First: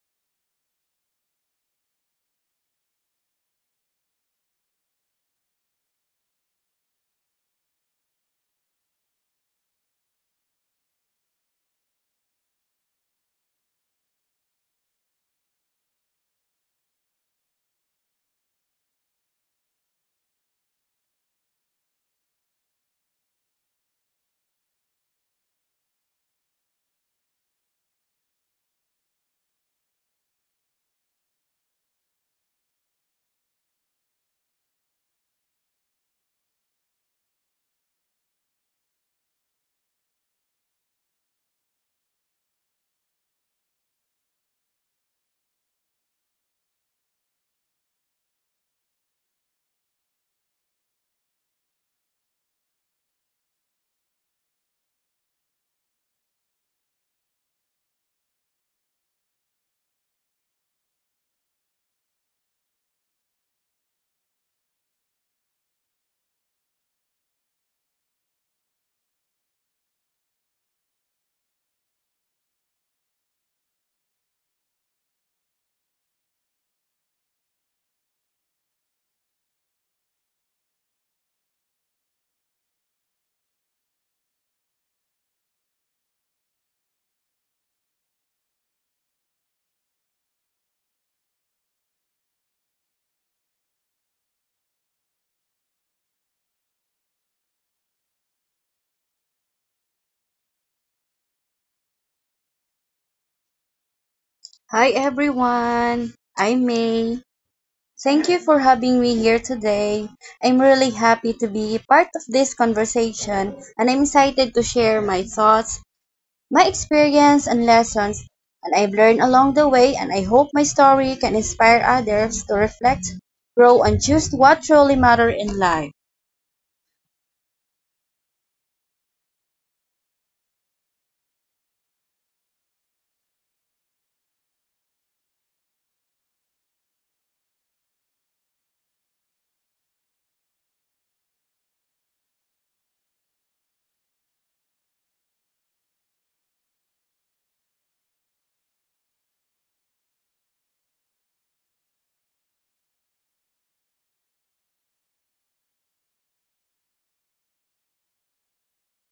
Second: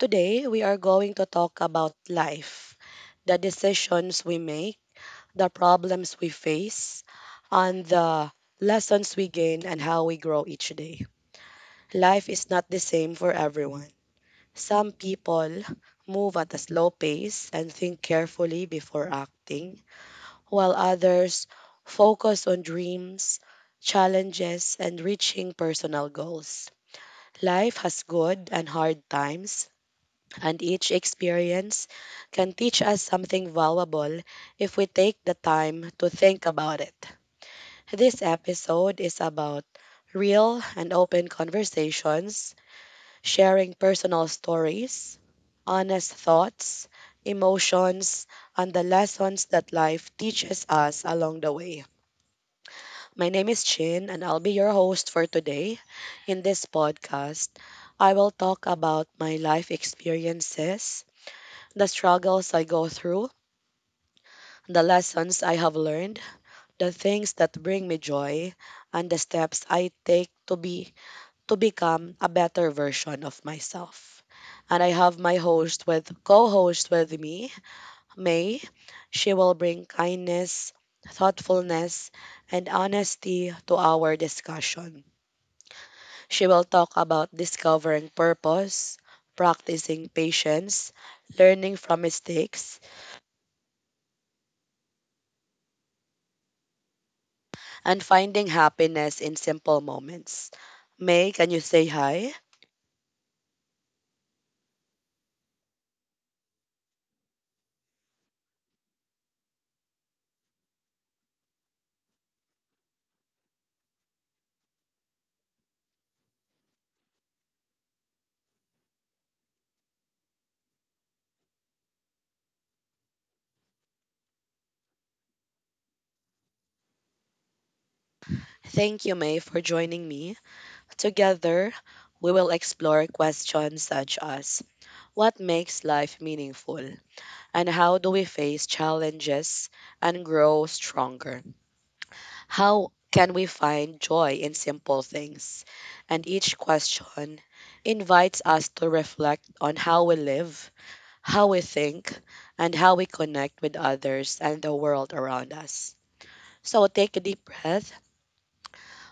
Today, we are going to talk about life, the decisions we make, the problems we face, and the lessons we gain and how we grow each day. Life is not the same for everyone. Some people move at a slow pace and think carefully before acting, while others focus on dreams, challenges, and reaching personal goals. Life has good and hard times, and each experience can teach us something valuable if we take the time to think about it. This episode is about real and open conversations, sharing personal stories, honest thoughts, emotions, and the lessons that life teaches us along the way. My name is Chin, and I'll be your host for today. In this podcast, I will talk about my life experiences, the struggles I go through, the lessons I have learned, the things that bring me joy, and the steps I take to become a better version of myself. And I have my host with co-host with me, May. She will bring kindness, thoughtfulness, and honesty to our discussion. She will talk about discovering purpose, practicing patience, learning from mistakes, and finding happiness in simple moments. May, can you say hi? Hi everyone, I'm May. Thank you for having me here today. I'm really happy to be part of this conversation and I'm excited to share my thoughts, my experience and lessons and I've learned along the way and I hope my story can inspire others to reflect, grow and choose what truly matters in life. Thank you, May, for joining me. Together, we will explore questions such as what makes life meaningful, and how do we face challenges and grow stronger? How can we find joy in simple things? And each question invites us to reflect on how we live, how we think, and how we connect with others and the world around us. So take a deep breath,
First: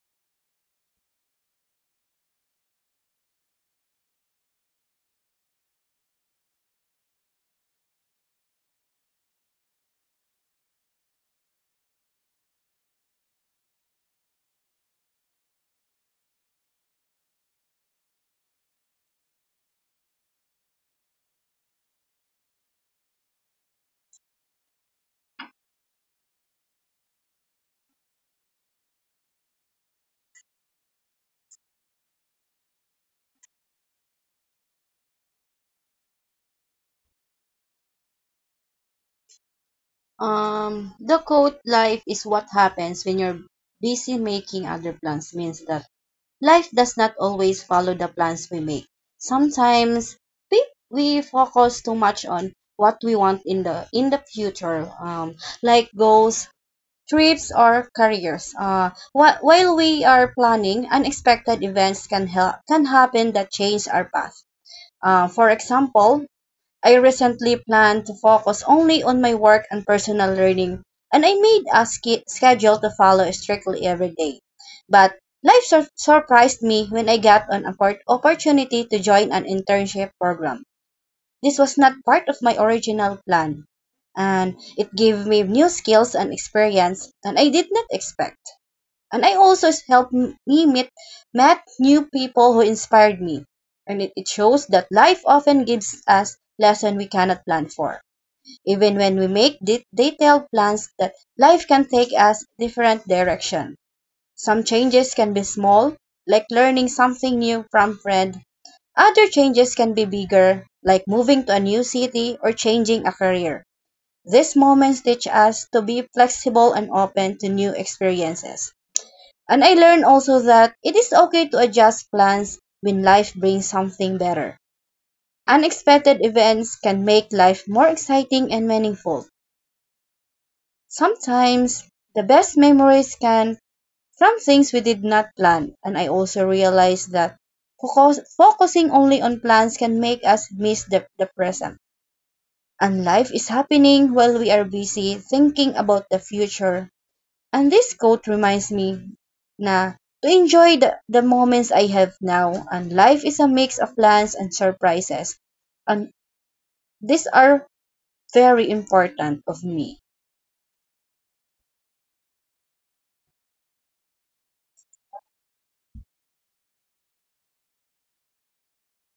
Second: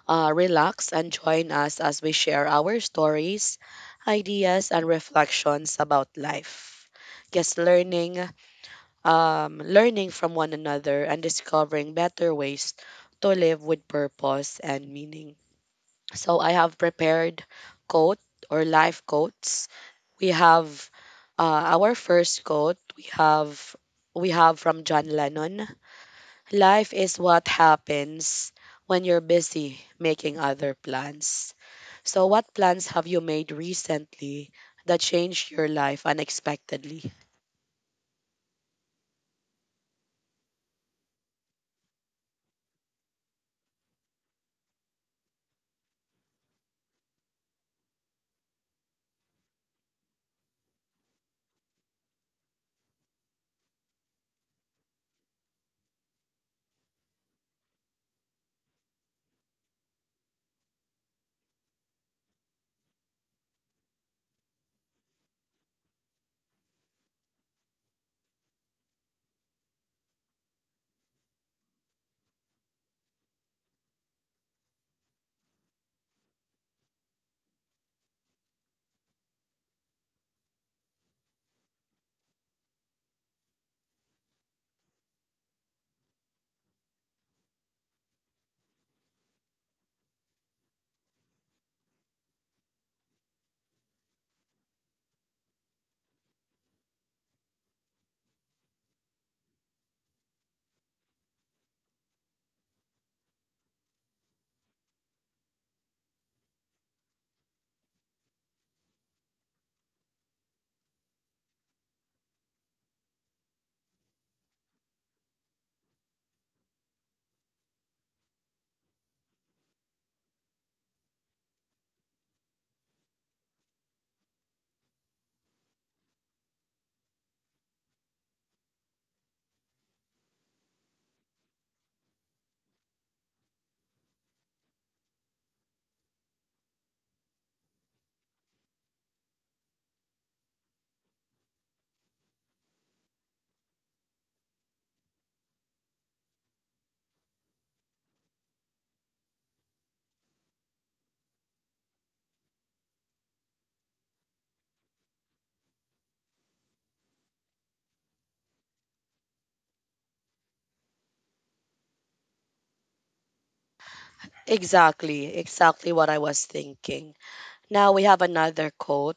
relax, and join us as we share our stories, ideas, and reflections about life. Yes, learning, learning from one another, and discovering better ways to live with purpose and meaning. So I have prepared coat or life coats. We have our first quote. We have from John Lennon. Life is what happens when you're busy making other plans. So what plans have you made recently that changed your life unexpectedly? The quote life is what happens when you're busy making other plans means that life does not always follow the plans we make. Sometimes we we focus too much on what we want in the future, like goals, trips, or careers. While we are planning, unexpected events can happen that change our path. For example, I recently planned to focus only on my work and personal learning, and I made a schedule to follow strictly every day. But life surprised me when I got an opportunity to join an internship program. This was not part of my original plan, and it gave me new skills and experience, and I did not expect and I also helped me meet met new people who inspired me. And it shows that life often gives us lessons we cannot plan for. Even when we make detailed plans that life can take us different direction. Some changes can be small, like learning something new from friend. Other changes can be bigger, like moving to a new city or changing a career. These moments teach us to be flexible and open to new experiences. And I learned also that it is okay to adjust plans when life brings something better. Unexpected events can make life more exciting and meaningful. Sometimes the best memories come from things we did not plan. And I also realized that focusing only on plans can make us miss the present. And life is happening while we are busy thinking about the future. And this quote reminds me na to enjoy the moments I have now. And life is a mix of plans and surprises. And these are very important of me. Exactly, exactly what I was thinking. Now we have another quote.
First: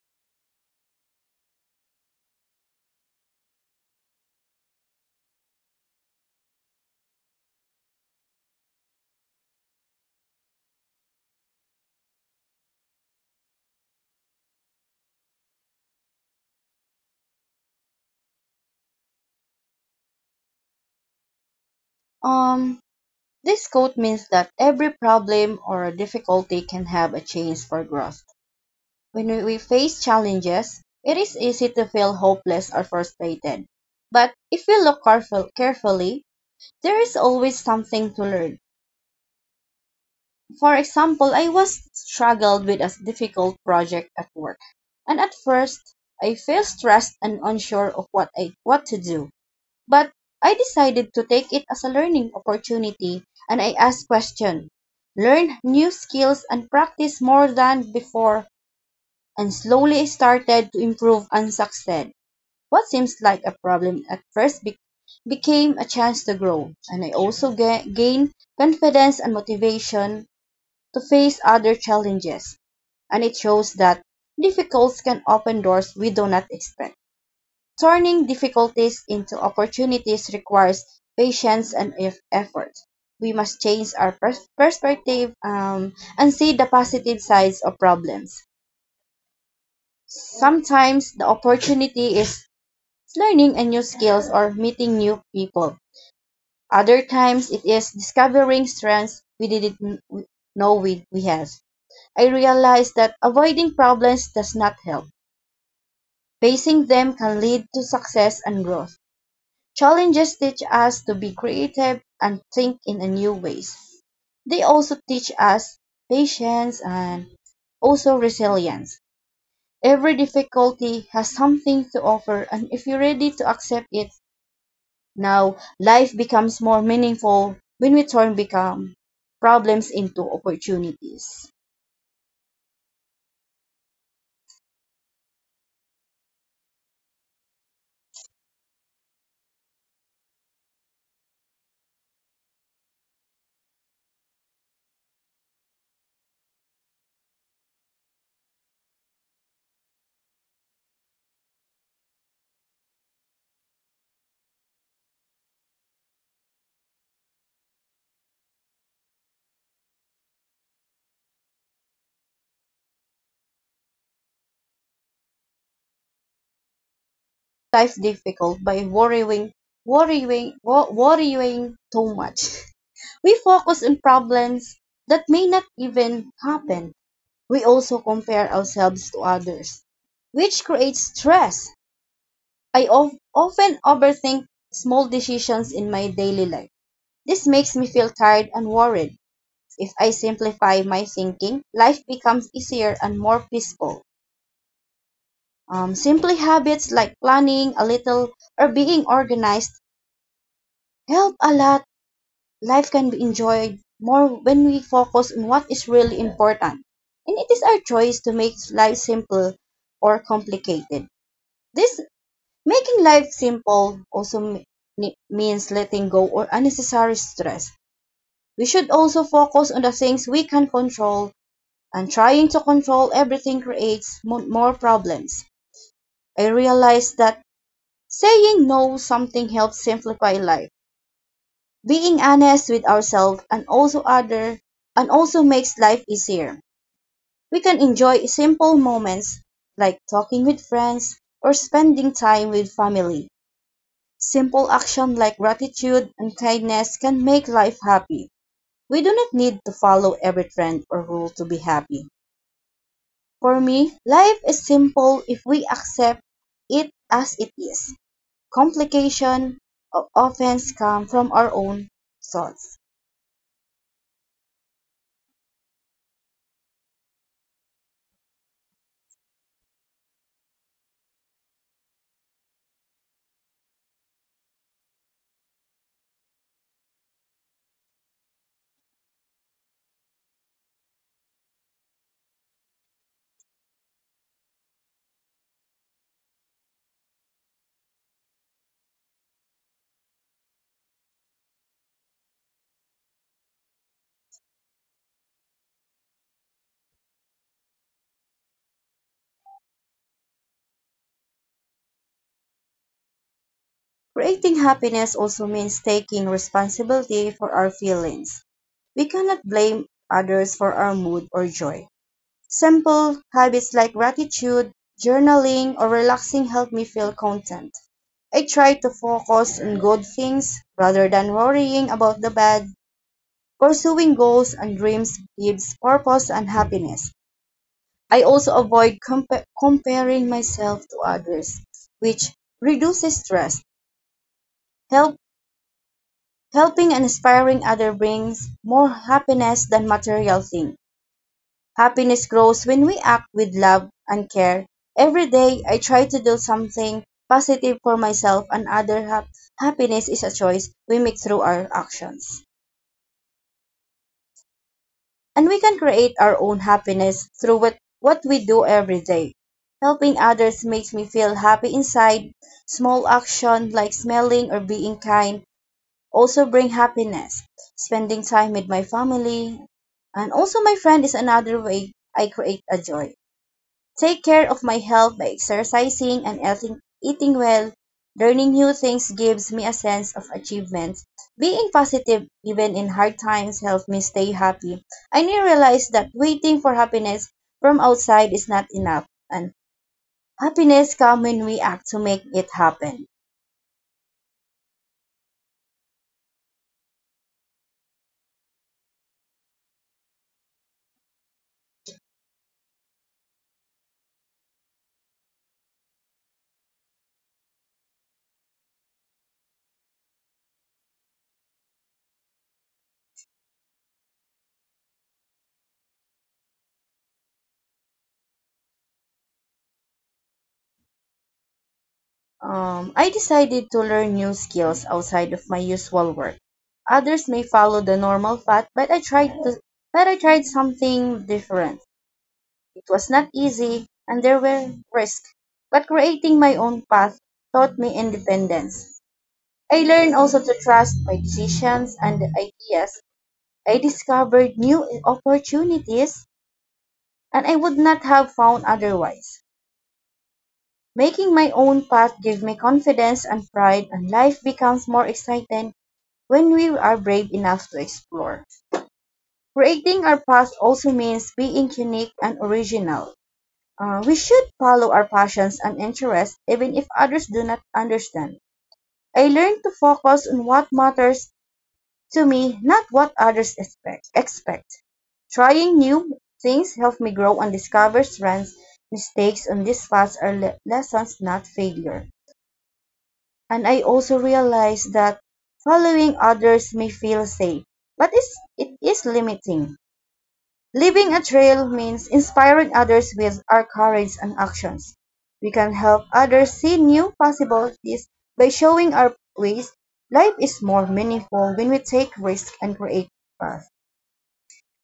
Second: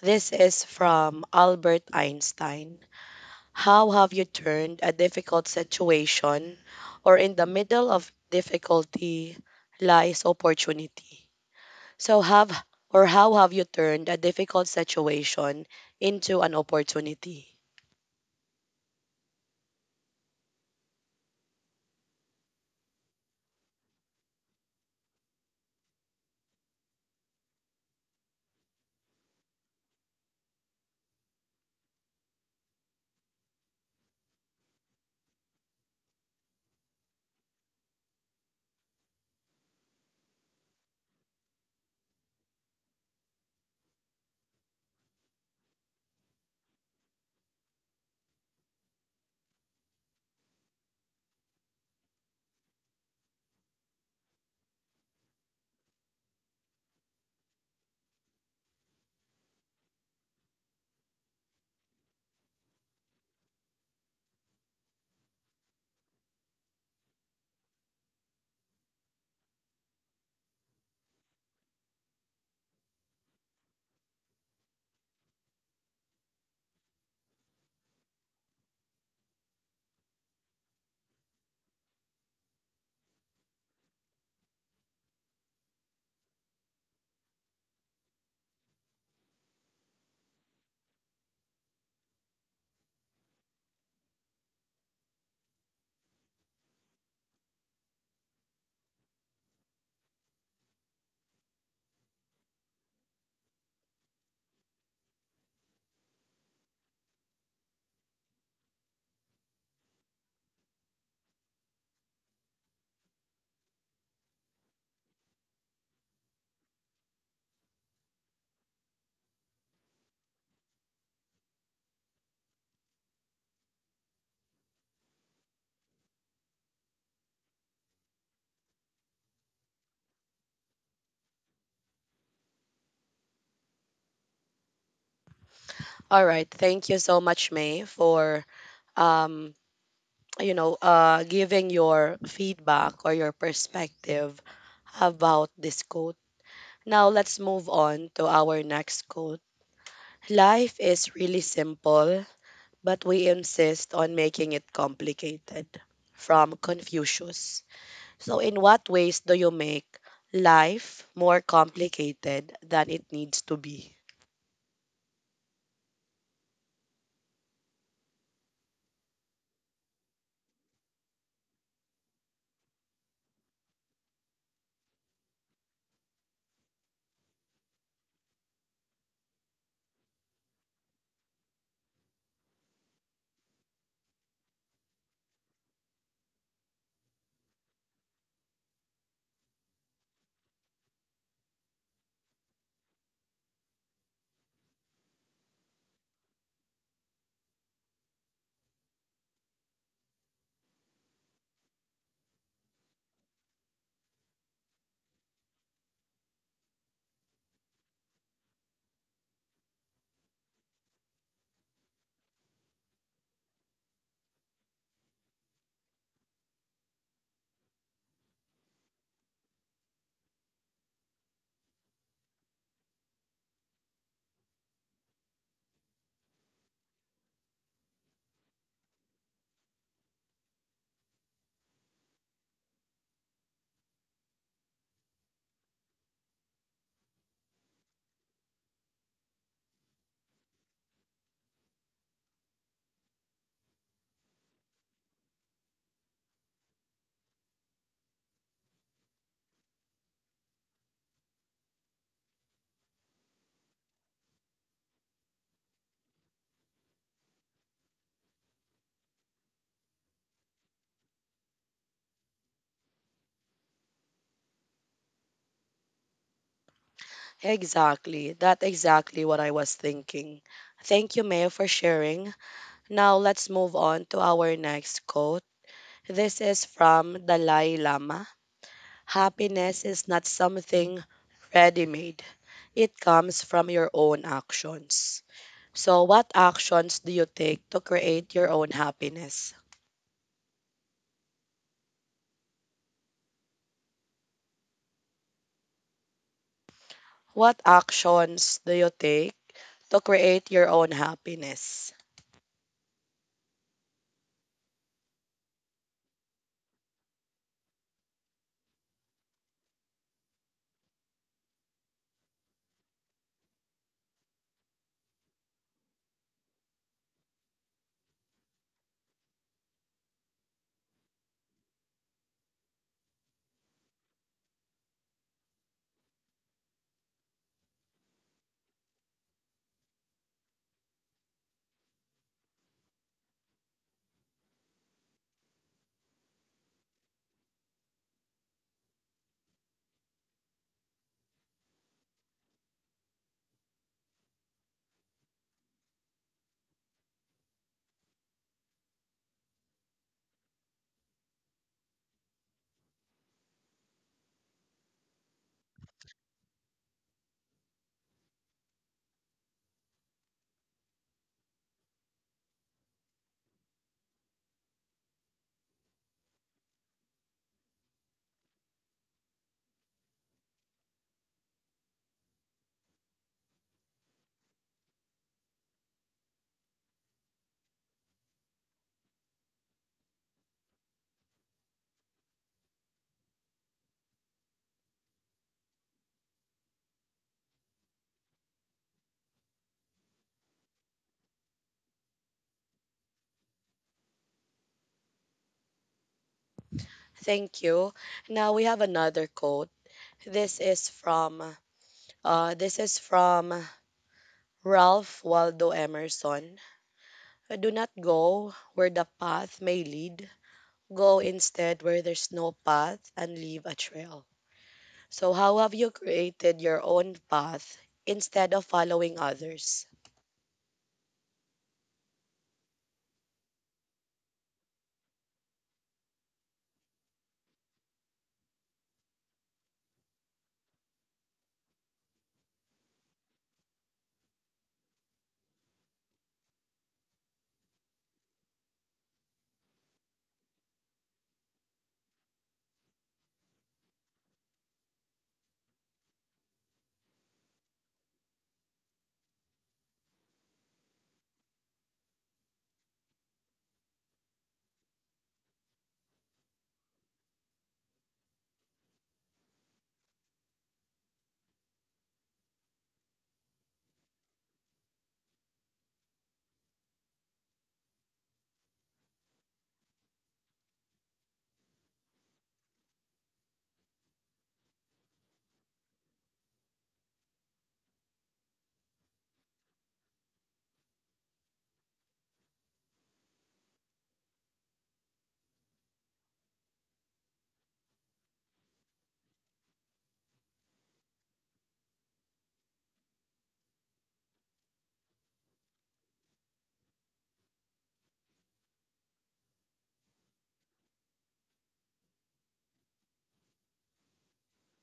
This is from Albert Einstein. How have you turned a difficult situation or in the middle of difficulty lies opportunity? So have or how have you turned a difficult situation into an opportunity? Um, this quote means that every problem or difficulty can have a chance for growth. When we face challenges, it is easy to feel hopeless or frustrated. But if we look carefully, there is always something to learn. For example, I was struggled with a difficult project at work, and at first I felt stressed and unsure of what to do. But I decided to take it as a learning opportunity and I asked questions, learned new skills and practiced more than before and slowly started to improve and succeed. What seems like a problem at first became a chance to grow and I also gained confidence and motivation to face other challenges, and it shows that difficulties can open doors we do not expect. Turning difficulties into opportunities requires patience and effort. We must change our perspective, and see the positive sides of problems. Sometimes the opportunity is learning a new skills or meeting new people. Other times it is discovering strengths we didn't know we have. I realized that avoiding problems does not help. Facing them can lead to success and growth. Challenges teach us to be creative and think in a new ways. They also teach us patience and also resilience. Every difficulty has something to offer, and if you're ready to accept it now, life becomes more meaningful when we turn become problems into opportunities. All right, thank you so much May for um giving your feedback or your perspective about this quote. Now let's move on to our next quote. Life is really simple but we insist on making it complicated. From Confucius. So, in what ways do you make life more complicated than it needs to be? Life difficult by worrying too much. We focus on problems that may not even happen. We also compare ourselves to others, which creates stress. I often overthink small decisions in my daily life. This makes me feel tired and worried. If I simplify my thinking, life becomes easier and more peaceful. Simply habits like planning a little or being organized help a lot. Life can be enjoyed more when we focus on what is really important. And it is our choice to make life simple or complicated. This making life simple also means letting go or unnecessary stress. We should also focus on the things we can control, and trying to control everything creates more problems. I realized that saying no something helps simplify life. Being honest with ourselves and also other and also makes life easier. We can enjoy simple moments like talking with friends or spending time with family. Simple action like gratitude and kindness can make life happy. We do not need to follow every trend or rule to be happy. For me, life is simple if we accept it as it is. Complication or offense come from our own thoughts. Exactly. That's exactly what I was thinking. Thank you, Mayo, for sharing. Now, let's move on to our next quote. This is from Dalai Lama. Happiness is not something ready made, it comes from your own actions. So, what actions do you take to create your own happiness? What actions do you take to create your own happiness? Creating happiness also means taking responsibility for our feelings. We cannot blame others for our mood or joy. Simple habits like gratitude, journaling, or relaxing help me feel content. I try to focus on good things rather than worrying about the bad. Pursuing goals and dreams gives purpose and happiness. I also avoid comparing myself to others, which reduces stress. Help Helping and inspiring others brings more happiness than material things. Happiness grows when we act with love and care. Every day, I try to do something positive for myself and others. Happiness is a choice we make through our actions. And we can create our own happiness through what we do every day. Helping others makes me feel happy inside. Small actions like smiling or being kind also bring happiness. Spending time with my family and also my friend is another way I create a joy. Take care of my health by exercising and eating well. Learning new things gives me a sense of achievement. Being positive even in hard times helps me stay happy. I now realize that waiting for happiness from outside is not enough and happiness comes when we act to make it happen. Thank you. Now we have another quote. This is from uh, this is from Ralph Waldo Emerson. Do not go where the path may lead. Go instead where there's no path and leave a trail. So how have you created your own path instead of following others? I decided to learn new skills outside of my usual work. Others may follow the normal path, but I tried something different. It was not easy, and there were risks, but creating my own path taught me independence. I learned also to trust my decisions and ideas. I discovered new opportunities, and I would not have found otherwise. Making my own path gave me confidence and pride, and life becomes more exciting when we are brave enough to explore. Creating our path also means being unique and original. We should follow our passions and interests even if others do not understand. I learned to focus on what matters to me, not what others expect. Trying new things helped me grow and discover strengths. Mistakes on this path are lessons, not failure. And I also realize that following others may feel safe, but it is limiting. Leaving a trail means inspiring others with our courage and actions. We can help others see new possibilities by showing our ways. Life is more meaningful when we take risks and create paths.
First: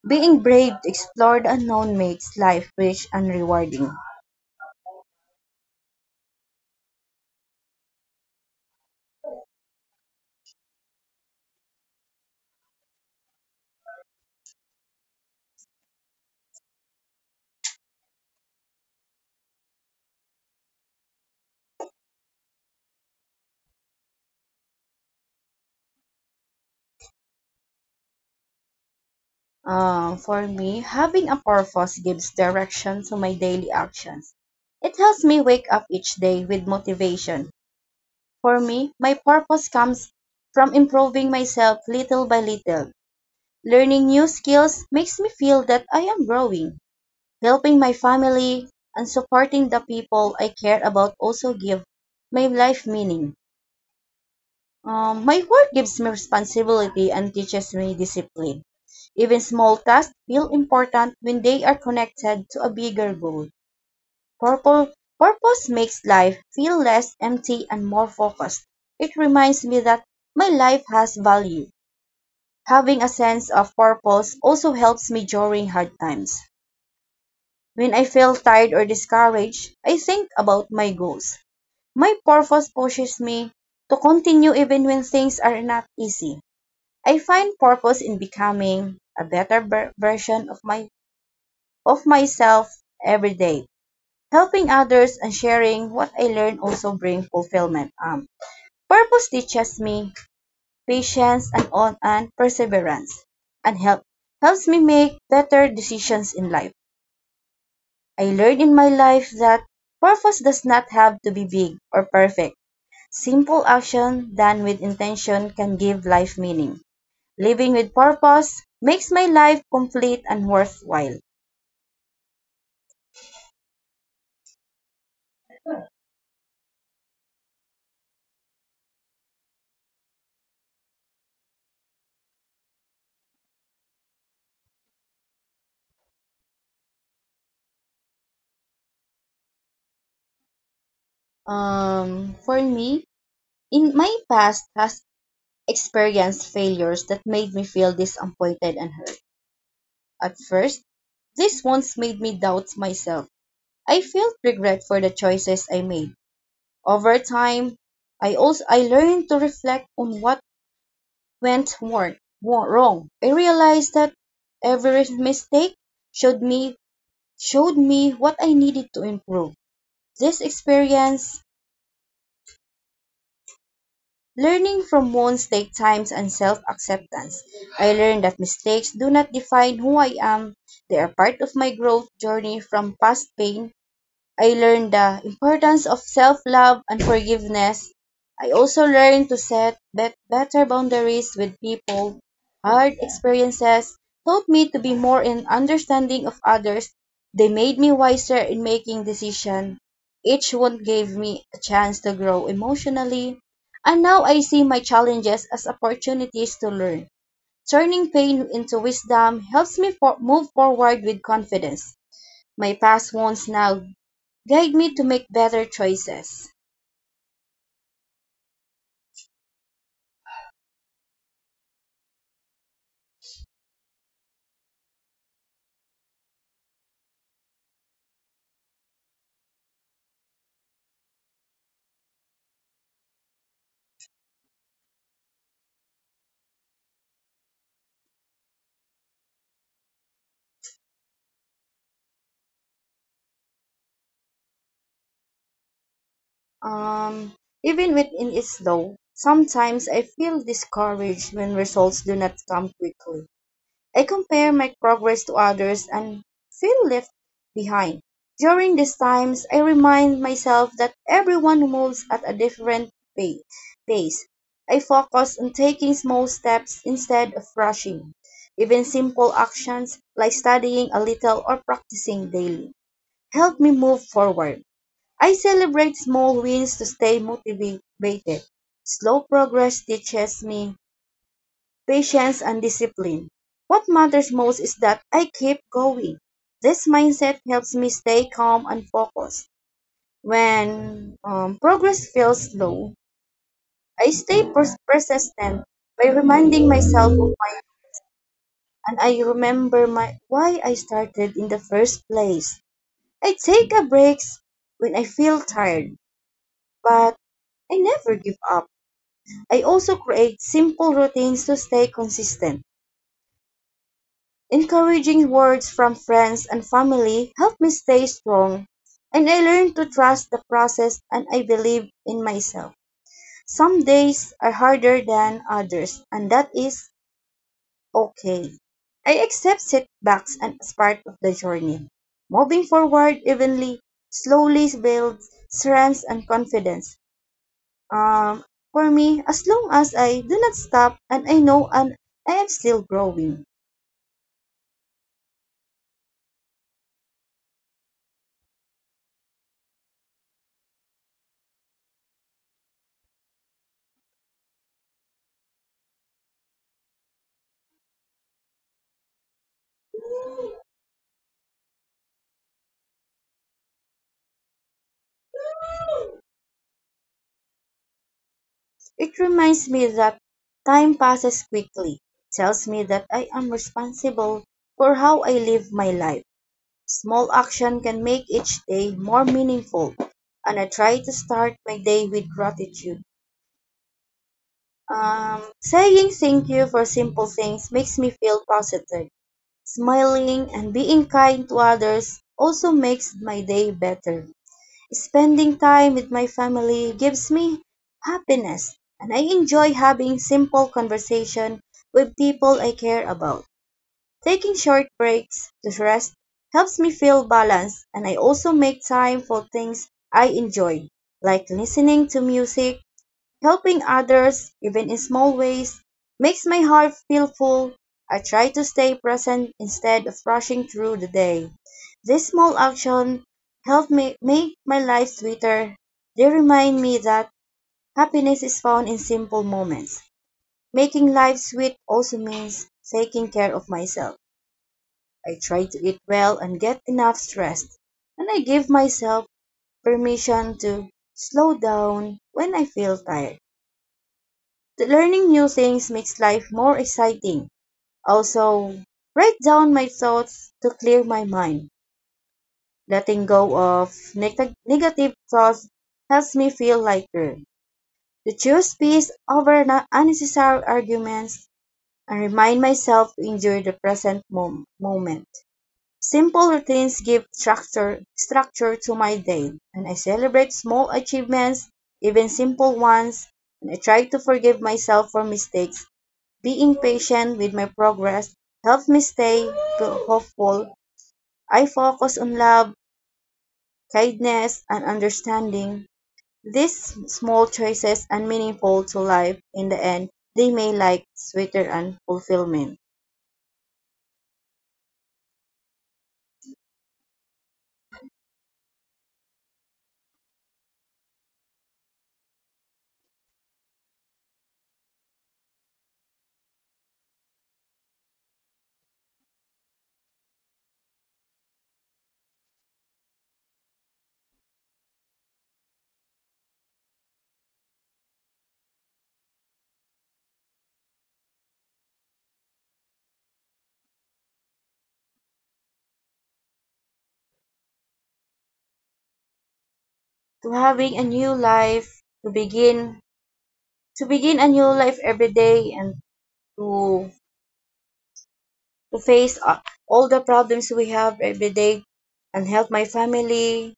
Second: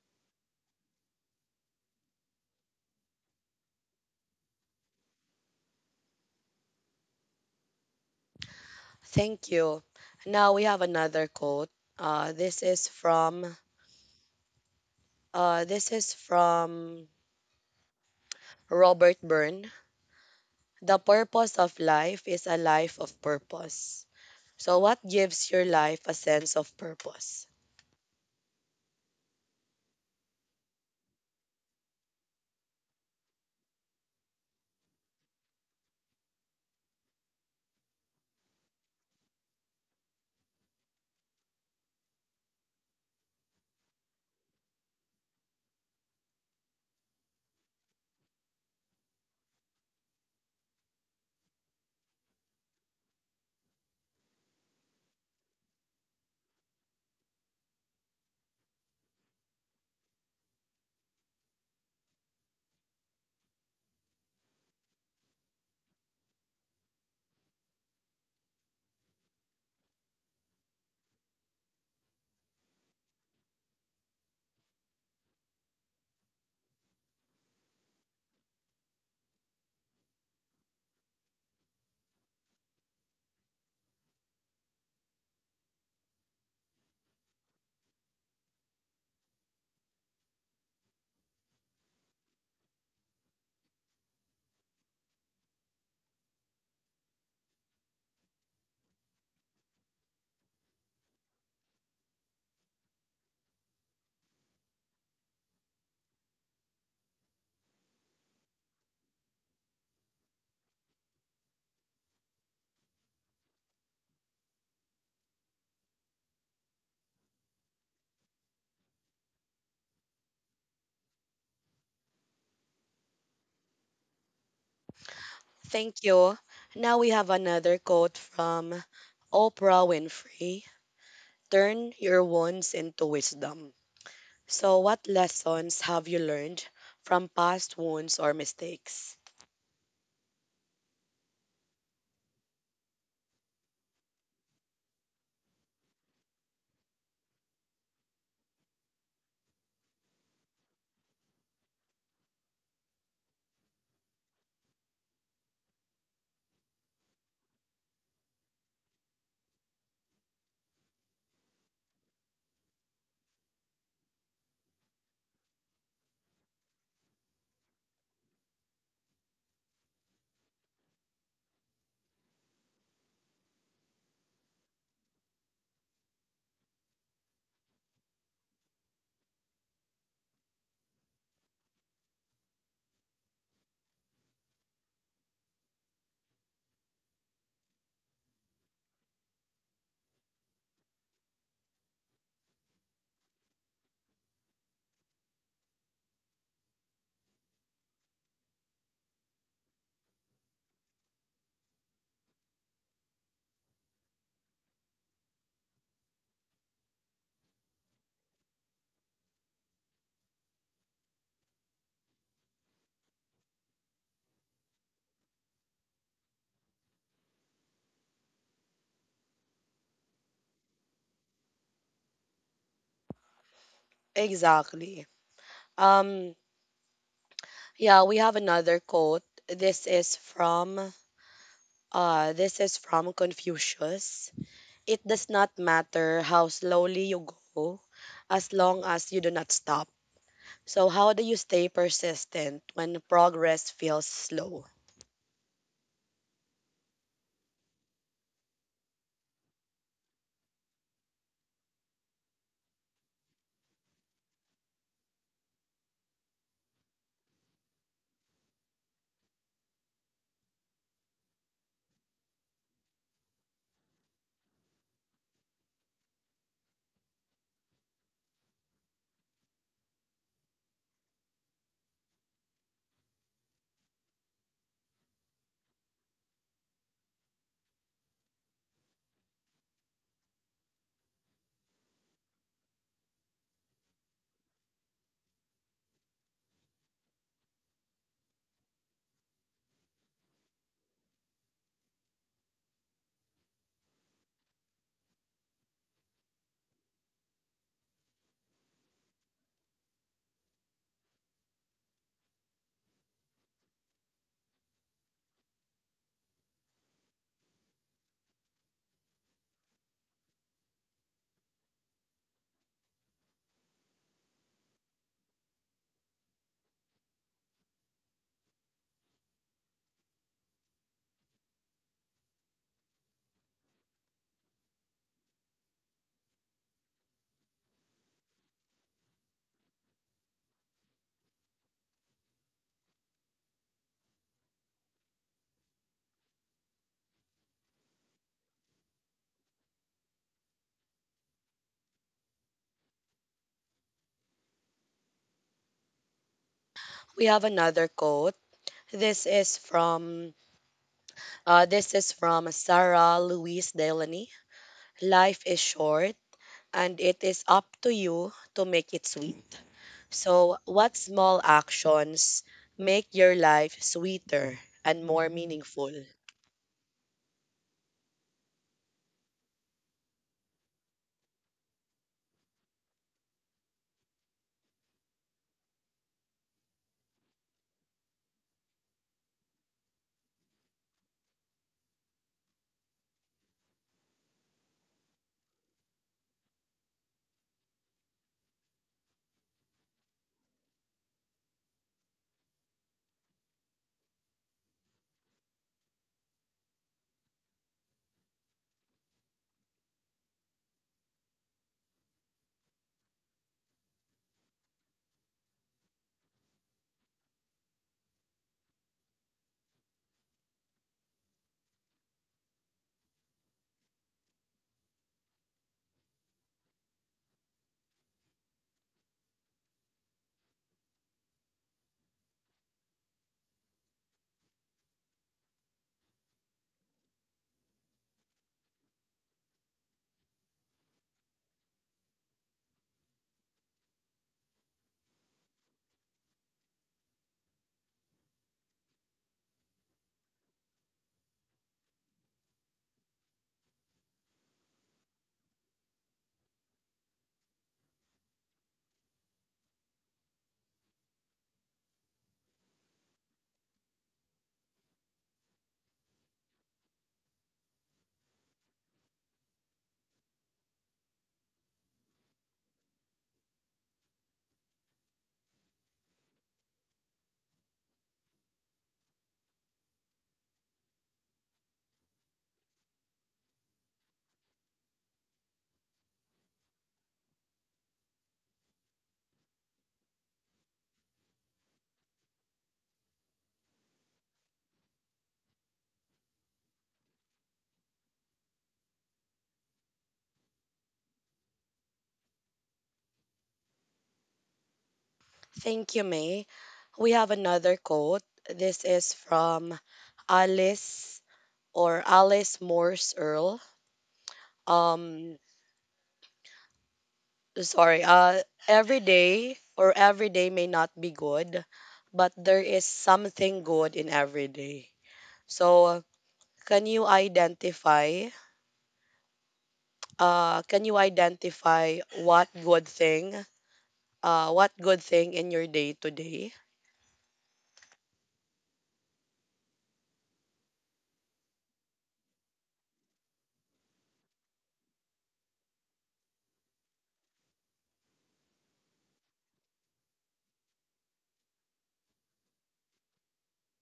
Being brave to explore the unknown makes life rich and rewarding. Thank you. Now we have another quote. Uh, this is from this is from Robert Byrne. The purpose of life is a life of purpose. So what gives your life a sense of purpose? For me, having a purpose gives direction to my daily actions. It helps me wake up each day with motivation. For me, my purpose comes from improving myself little by little. Learning new skills makes me feel that I am growing. Helping my family and supporting the people I care about also give my life meaning. My work gives me responsibility and teaches me discipline. Even small tasks feel important when they are connected to a bigger goal. Purple, Purpose makes life feel less empty and more focused. It reminds me that my life has value. Having a sense of purpose also helps me during hard times. When I feel tired or discouraged, I think about my goals. My purpose pushes me to continue even when things are not easy. I find purpose in becoming a better version of my of myself every day. Helping others and sharing what I learn also bring fulfillment. Purpose teaches me patience and perseverance, and helps me make better decisions in life. I learned in my life that purpose does not have to be big or perfect. Simple action done with intention can give life meaning. Living with purpose makes my life complete and worthwhile. Thank you. Now we have another quote from Oprah Winfrey. Turn your wounds into wisdom. So what lessons have you learned from past wounds or mistakes? For me, in my past has experienced failures that made me feel disappointed and hurt. At first, this once made me doubt myself. I felt regret for the choices I made. Over time, I learned to reflect on what went wrong. I realized that every mistake showed me showed me what I needed to improve. This experience, learning from wounds, take times and self-acceptance. I learned that mistakes do not define who I am. They are part of my growth journey from past pain. I learned the importance of self-love and forgiveness. I also learned to set better boundaries with people. Hard experiences taught me to be more in understanding of others. They made me wiser in making decisions. Each one gave me a chance to grow emotionally. And now I see my challenges as opportunities to learn. Turning pain into wisdom helps me move forward with confidence. My past wounds now guide me to make better choices. Exactly. Um Yeah, we have another quote. This is from Confucius. It does not matter how slowly you go as long as you do not stop. So how do you stay persistent when progress feels slow? Um, Even when it is slow, sometimes I feel discouraged when results do not come quickly. I compare my progress to others and feel left behind. During these times, I remind myself that everyone moves at a different pa- pace. I focus on taking small steps instead of rushing. Even simple actions like studying a little or practicing daily help me move forward. I celebrate small wins to stay motivated. Slow progress teaches me patience and discipline. What matters most is that I keep going. This mindset helps me stay calm and focused. When progress feels slow, I stay persistent by reminding myself of my and I remember my why I started in the first place. I take a breaks when I feel tired, but I never give up. I also create simple routines to stay consistent. Encouraging words from friends and family help me stay strong, and I learn to trust the process and I believe in myself. Some days are harder than others, and that is okay. I accept setbacks as part of the journey. Moving forward evenly slowly builds strength and confidence. Um, for me, as long as I do not stop and I know and I am still growing, We have another quote. This is from Sarah Louise Delaney. Life is short and it is up to you to make it sweet. So, what small actions make your life sweeter and more meaningful? it reminds me that time passes quickly, tells me that I am responsible for how I live my life. Small action can make each day more meaningful, and I try to start my day with gratitude. Saying thank you for simple things makes me feel positive. Smiling and being kind to others also makes my day better. Spending time with my family gives me happiness, and I enjoy having simple conversation with people I care about. Taking short breaks to rest helps me feel balanced, and I also make time for things I enjoy, like listening to music. Helping others, even in small ways, makes my heart feel full. I try to stay present instead of rushing through the day. These small actions help me make my life sweeter. They remind me that happiness is found in simple moments. Making life sweet also means taking care of myself. I try to eat well and get enough rest, and I give myself permission to slow down when I feel tired. Learning new things makes life more exciting. Also, write down my thoughts to clear my mind. Letting go of negative thoughts helps me feel lighter. To choose peace over unnecessary arguments and remind myself to enjoy the present moment. Simple routines give structure to my day, and I celebrate small achievements, even simple ones, and I try to forgive myself for mistakes being patient with my progress helped me stay hopeful. I focus on love, kindness, and understanding. These small choices are meaningful to life in the end. They may like sweeter and fulfillment. Thank you, May. We have another quote. This is from Alice or Alice Morse Earl. Um, sorry. Every day or every day may not be good, but there is something good in every day. So, can you identify? Can you identify what good thing what good thing in your day today? To having a new life, to begin to begin a new life every day and to to face all the problems we have every day and help my family,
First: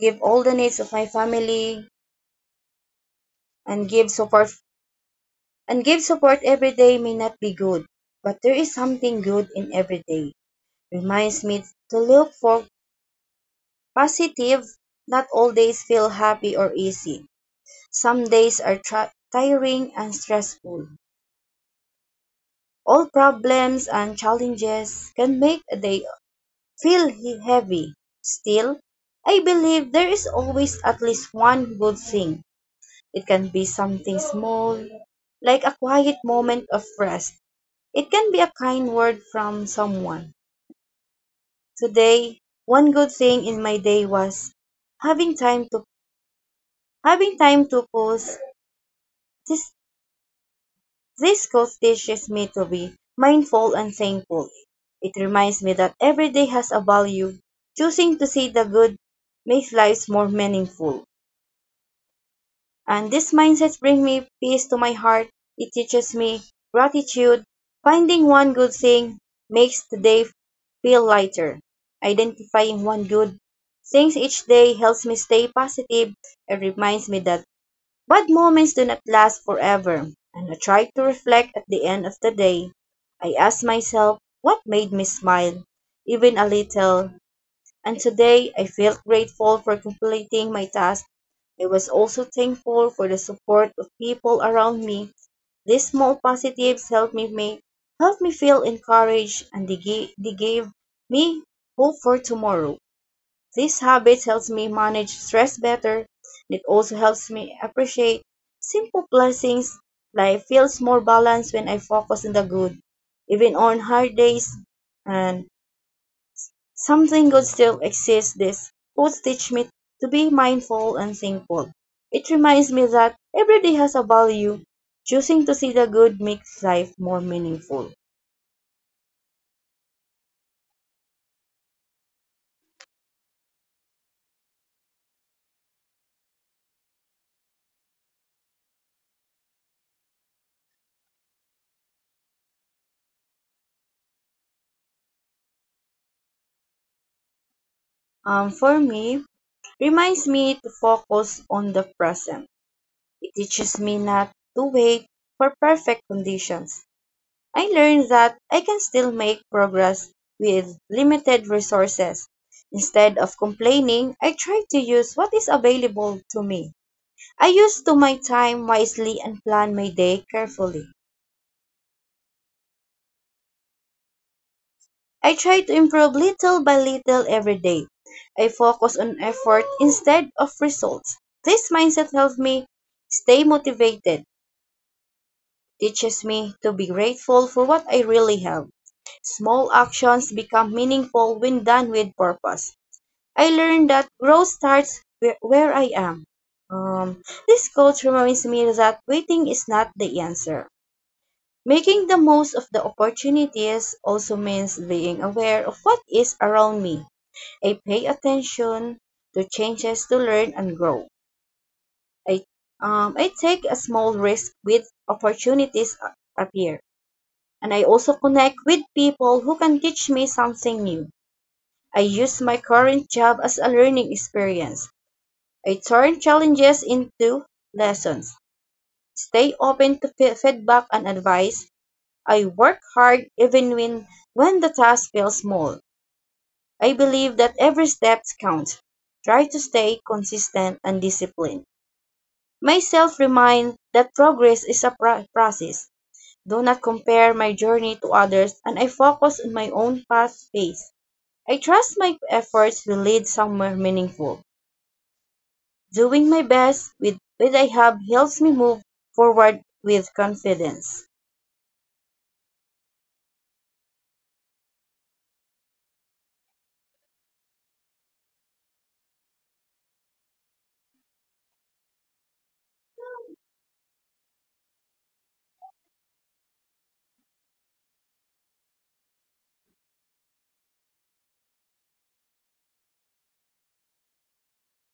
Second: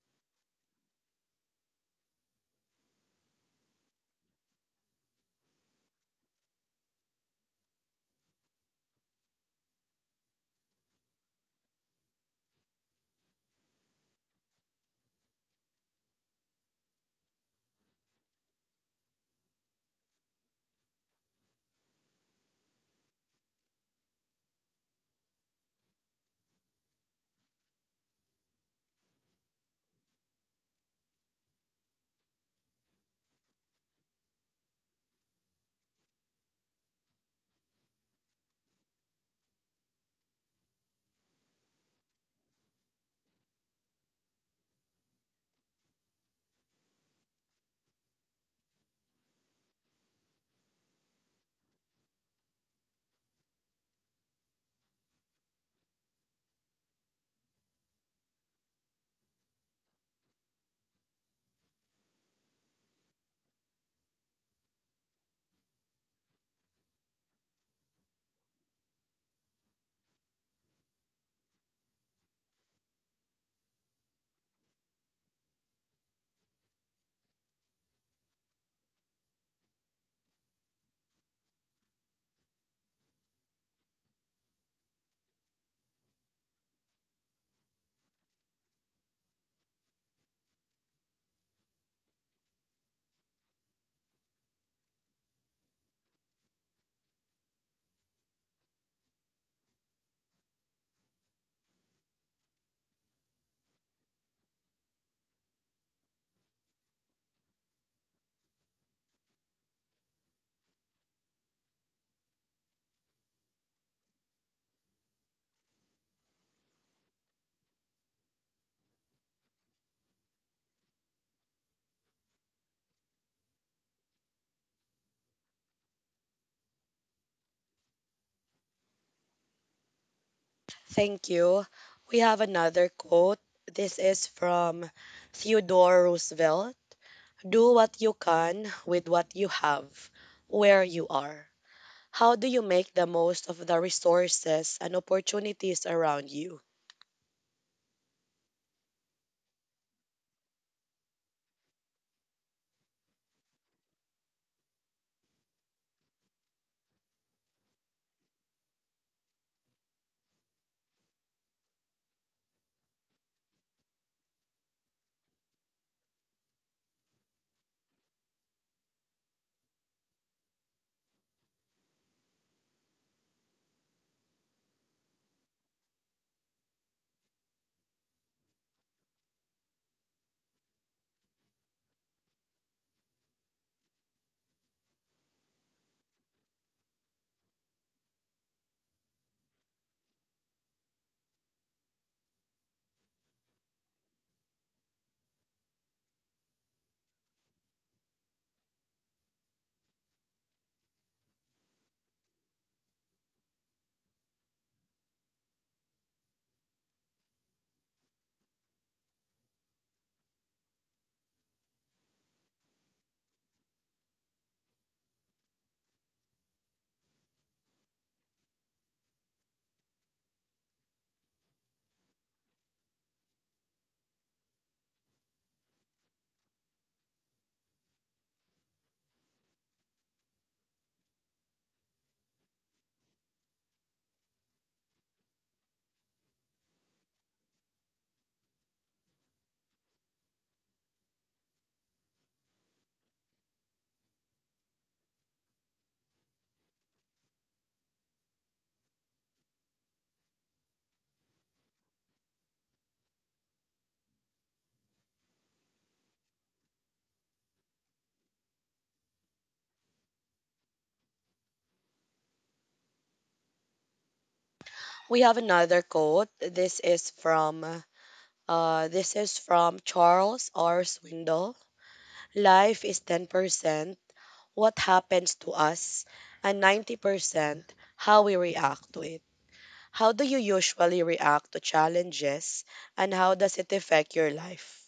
give all the needs of my family, and give support every day may not be good, but there is something good in every day. Reminds me to look for positive. Not all days feel happy or easy. Some days are tiring and stressful. All problems and challenges can make a day feel heavy. Still, I believe there is always at least one good thing. It can be something small, like a quiet moment of rest. It can be a kind word from someone. Today, one good thing in my day was having time to having time to pause. This this course teaches me to be mindful and thankful. It reminds me that every day has a value. Choosing to see the good makes lives more meaningful. And this mindset brings me peace to my heart. It teaches me gratitude. Finding one good thing makes the day feel lighter. Identifying one good thing each day helps me stay positive and reminds me that bad moments do not last forever. And I try to reflect at the end of the day. I ask myself, what made me smile? Even a little. And today, I felt grateful for completing my task. I was also thankful for the support of people around me. These small positives helped me feel encouraged, and they gave me hope for tomorrow. This habit helps me manage stress better. It also helps me appreciate simple blessings. Life feels more balanced when I focus on the good, even on hard days. And something good still exists this would teach me to be mindful and thankful. It reminds me that every day has a value. Choosing to see the good makes life more meaningful. Thank you. We have another quote. This is from Theodore Roosevelt. Do what you can with what you have, where you are. How do you make the most of the resources and opportunities around you? For me, reminds me to focus on the present. It teaches me not to wait for perfect conditions. I learned that I can still make progress with limited resources. Instead of complaining, I try to use what is available to me. I used to my time wisely and plan my day carefully. I try to improve little by little every day. I focus on effort instead of results. This mindset helps me stay motivated, teaches me to be grateful for what I really have. Small actions become meaningful when done with purpose. I learned that growth starts where I am. This quote reminds me that waiting is not the answer. Making the most of the opportunities also means being aware of what is around me. I pay attention to changes to learn and grow. I, I take a small risk with opportunities appear. And I also connect with people who can teach me something new. I use my current job as a learning experience. I turn challenges into lessons. Stay open to feedback and advice. I work hard even when the task feels small. I believe that every step counts. Try to stay consistent and disciplined. Myself remind that progress is a process. Do not compare my journey to others and I focus on my own path pace. I trust my efforts will lead somewhere meaningful. Doing my best with what I have helps me move forward with confidence. We have another quote. This is from Charles R. Swindoll. Life is 10% what happens to us, and 90% how we react to it. How do you usually react to challenges, and how does it affect your life?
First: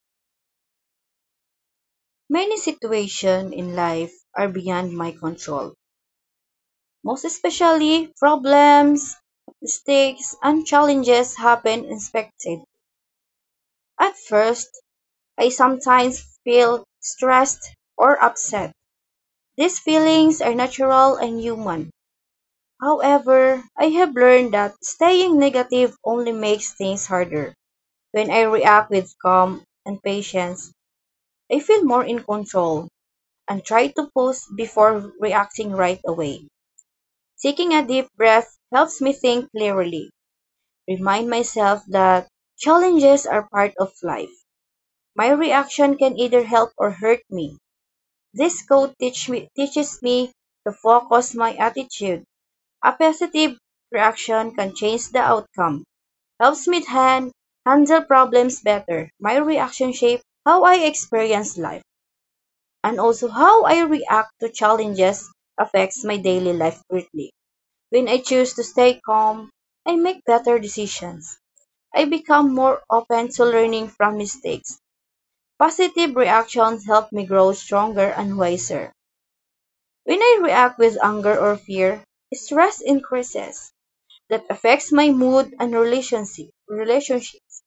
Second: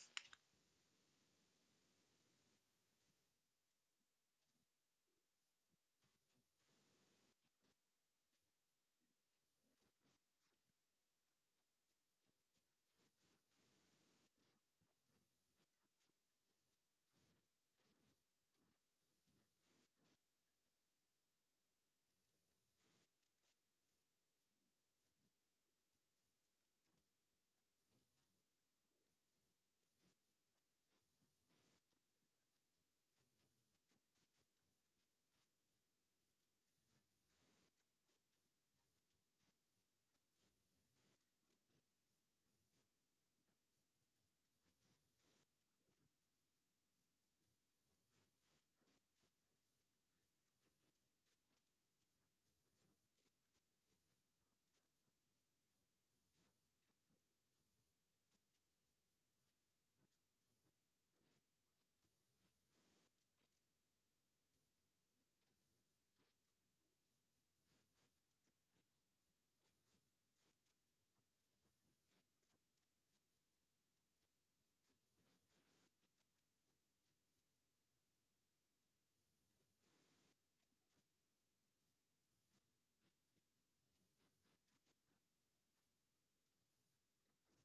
Many situations in life are beyond my control. Most especially, problems, mistakes, and challenges happen unexpected. At first, I sometimes feel stressed or upset. These feelings are natural and human. However, I have learned that staying negative only makes things harder. When I react with calm and patience, I feel more in control and try to pause before reacting right away. Taking a deep breath helps me think clearly. Remind myself that challenges are part of life. My reaction can either help or hurt me. This quote teaches me to focus my attitude. A positive reaction can change the outcome, helps me handle problems better. My reaction shape how I experience life, and also how I react to challenges affects my daily life greatly. When I choose to stay calm, I make better decisions. I become more open to learning from mistakes. Positive reactions help me grow stronger and wiser. When I react with anger or fear, stress increases. That affects my mood and relationships.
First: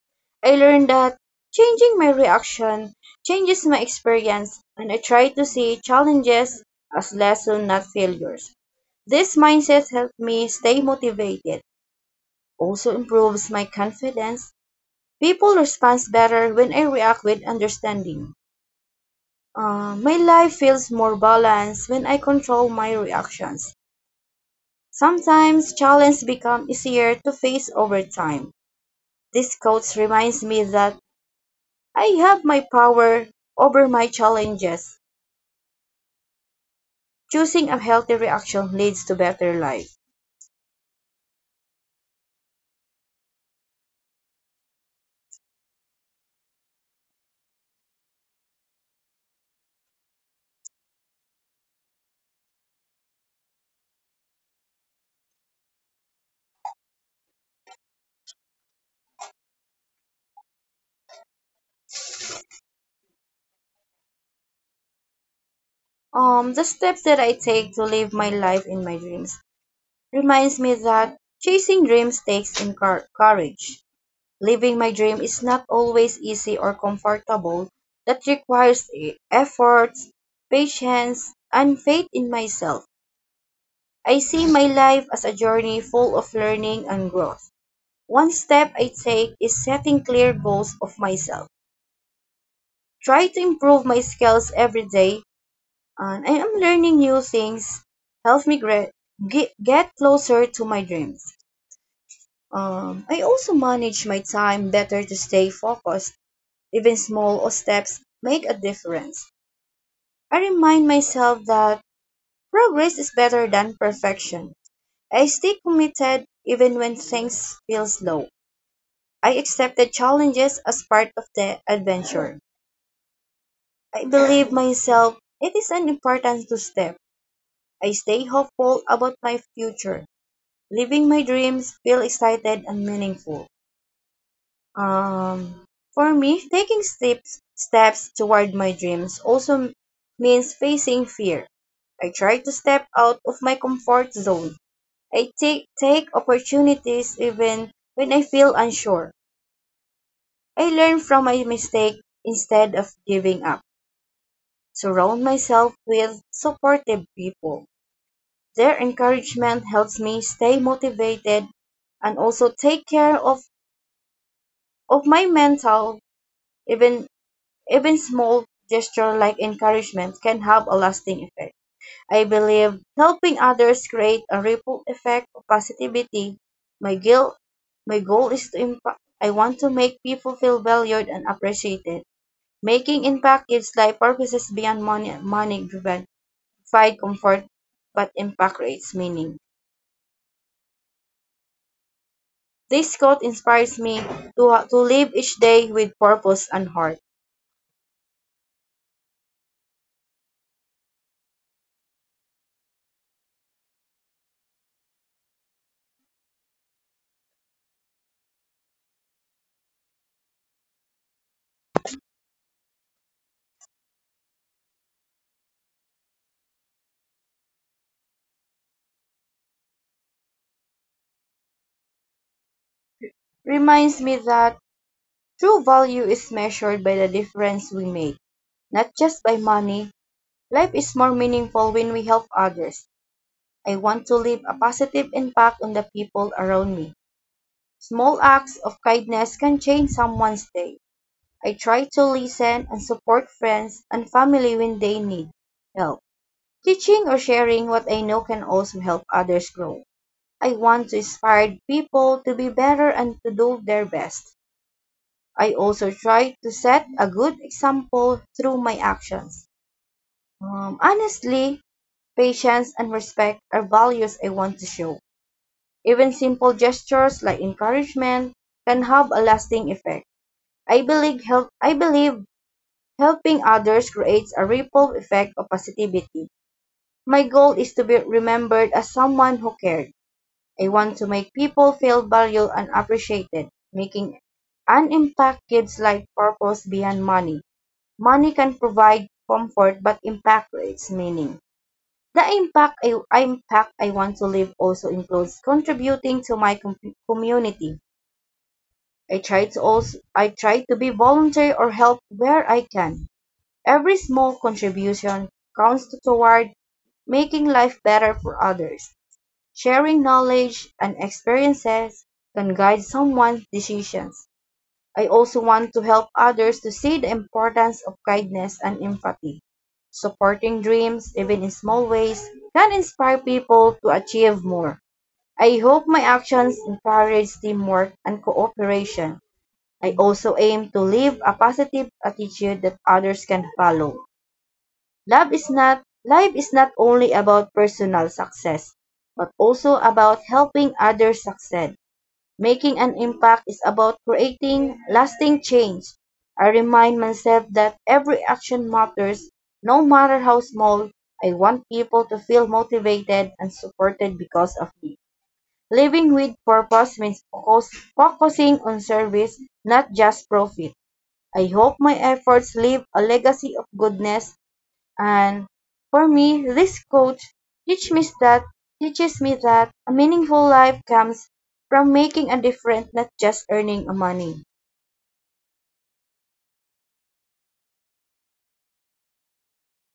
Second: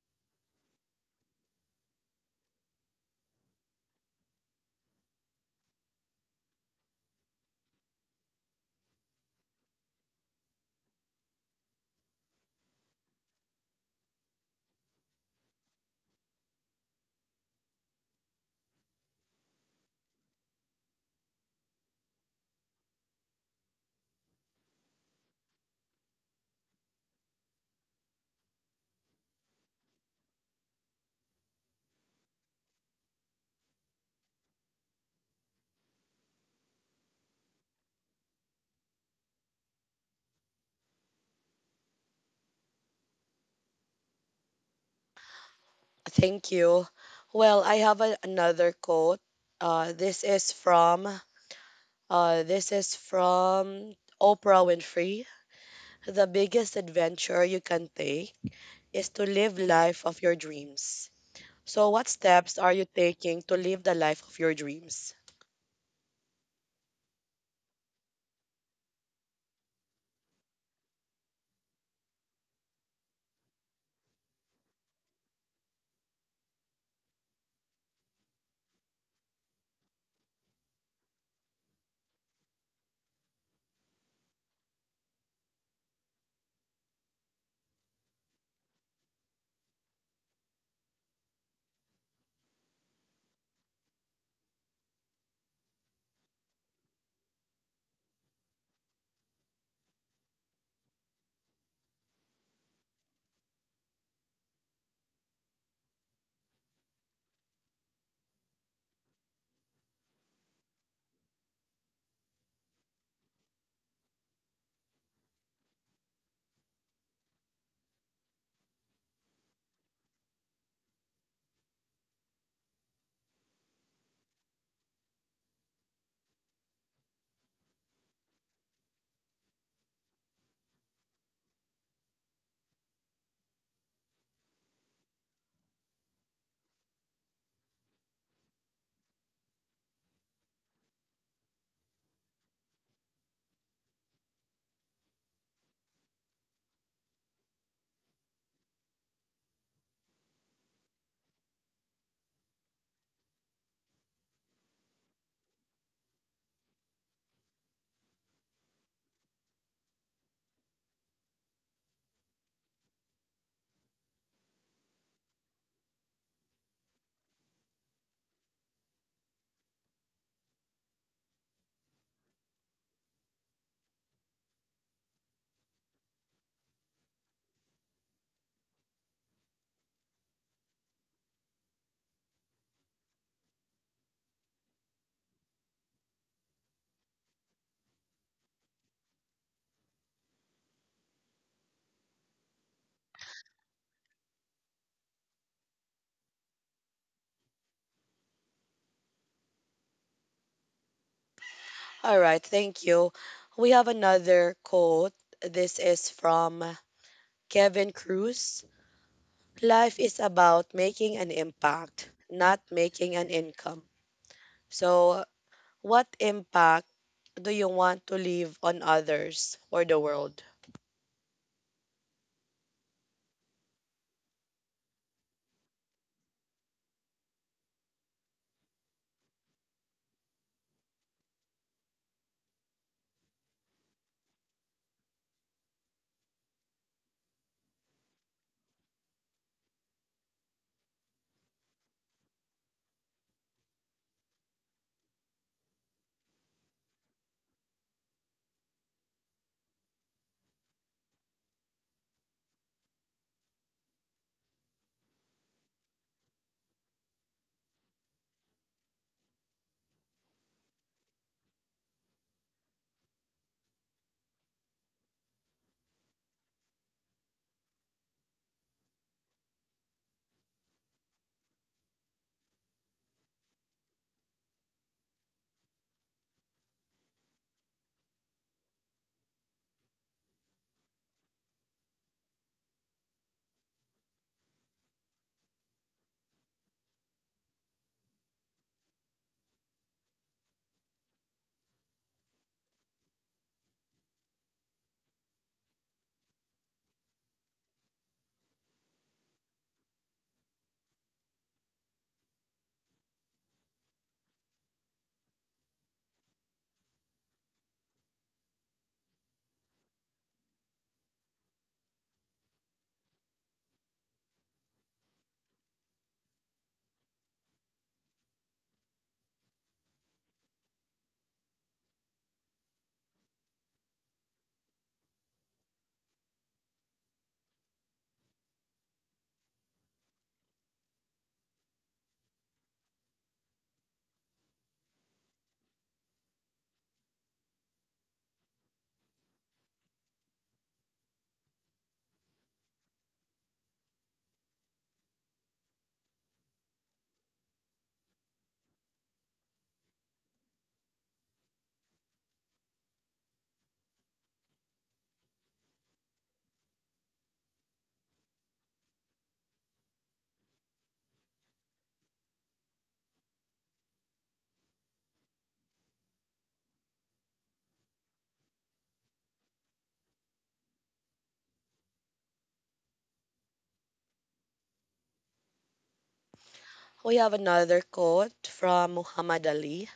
I learned that changing my reaction changes my experience, and I try to see challenges as lessons, not failures. This mindset helped me stay motivated, also improves my confidence. People respond better when I react with understanding. My life feels more balanced when I control my reactions. Sometimes challenges become easier to face over time. This quote reminds me that I have my power over my challenges. Choosing a healthy reaction leads to better life. Thank you. Well, another quote. Uh, this is from this is from Oprah Winfrey. The biggest adventure you can take is to live life of your dreams. So, what steps are you taking to live the life of your dreams? The steps that I take to live my life in my dreams reminds me that chasing dreams takes courage. Living my dream is not always easy or comfortable. That requires effort, patience, and faith in myself. I see my life as a journey full of learning and growth. One step I take is setting clear goals of myself. Try to improve my skills every day, and I am learning new things. Help me get closer to my dreams. I also manage my time better to stay focused. Even small steps make a difference. I remind myself that progress is better than perfection. I stay committed even when things feel slow. I accepted challenges as part of the adventure. I believe myself it is an important to step. I stay hopeful about my future, living my dreams, feel excited and meaningful. Um, for me, taking steps toward my dreams also means facing fear. I try to step out of my comfort zone. I take opportunities even when I feel unsure. I learn from my mistake instead of giving up. Surround myself with supportive people. Their encouragement helps me stay motivated and also take care of my mental even. Even small gestures like encouragement can have a lasting effect. I believe helping others create a ripple effect of positivity. My guilt, my goal is to impact. I want to make people feel valued and appreciated. Making impact gives life purposes beyond money driven. Provide comfort, but impact creates meaning. This quote inspires me to live each day with purpose and heart. All right, thank you. We have another quote. This is from Kevin Cruz. Life is about making an impact, not making an income. So, what impact do you want to leave on others or the world? Reminds me that true value is measured by the difference we make, not just by money. Life is more meaningful when we help others. I want to leave a positive impact on the people around me. Small acts of kindness can change someone's day. I try to listen and support friends and family when they need help. Teaching or sharing what I know can also help others grow. I want to inspire people to be better and to do their best. I also try to set a good example through my actions. Honestly, patience and respect are values I want to show. Even simple gestures like encouragement can have a lasting effect. I believe helping others creates a ripple effect of positivity. My goal is to be remembered as someone who cared. I want to make people feel valued and appreciated, making an impact gives life purpose beyond money. Money can provide comfort, but impact creates meaning. The impact I want to leave also includes contributing to my community. I try to be volunteer or help where I can. Every small contribution counts toward making life better for others. Sharing knowledge and experiences can guide someone's decisions. I also want to help others to see the importance of kindness and empathy. Supporting dreams, even in small ways, can inspire people to achieve more. I hope my actions encourage teamwork and cooperation. I also aim to live a positive attitude that others can follow. Love is not Life is not only about personal success, but also about helping others succeed. Making an impact is about creating lasting change. I remind myself that every action matters, no matter how small. I want people to feel motivated and supported because of me. Living with purpose means focusing on service, not just profit. I hope my efforts leave a legacy of goodness. And for me, this quote teach me that teaches me that a meaningful life comes from making a difference, not just earning a money. We have another quote from Muhammad Ali.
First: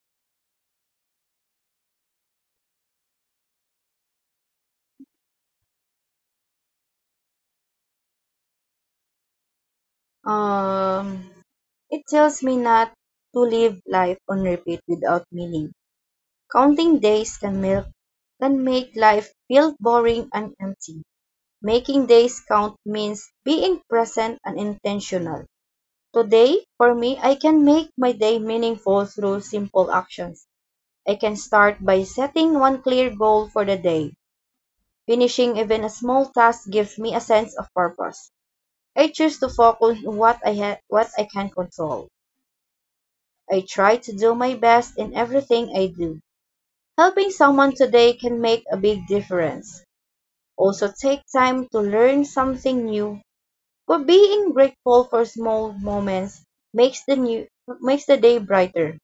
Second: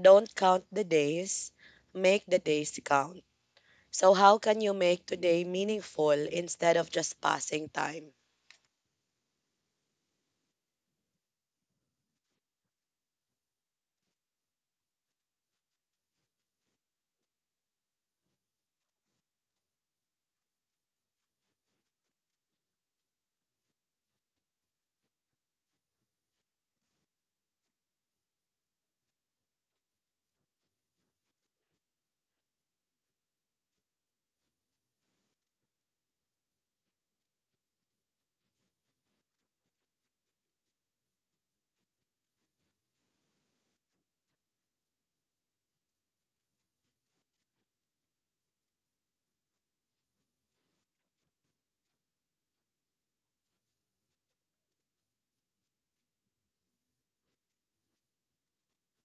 Don't count the days, make the days count. So, how can you make today meaningful instead of just passing time? Um, it tells me not to live life on repeat without meaning. Counting days can milk can make life feel boring and empty. Making days count means being present and intentional. Today, for me, I can make my day meaningful through simple actions. I can start by setting one clear goal for the day. Finishing even a small task gives me a sense of purpose. I choose to focus on what I can control. I try to do my best in everything I do. Helping someone today can make a big difference. Also take time to learn something new. But being grateful for small moments makes the new makes the day brighter.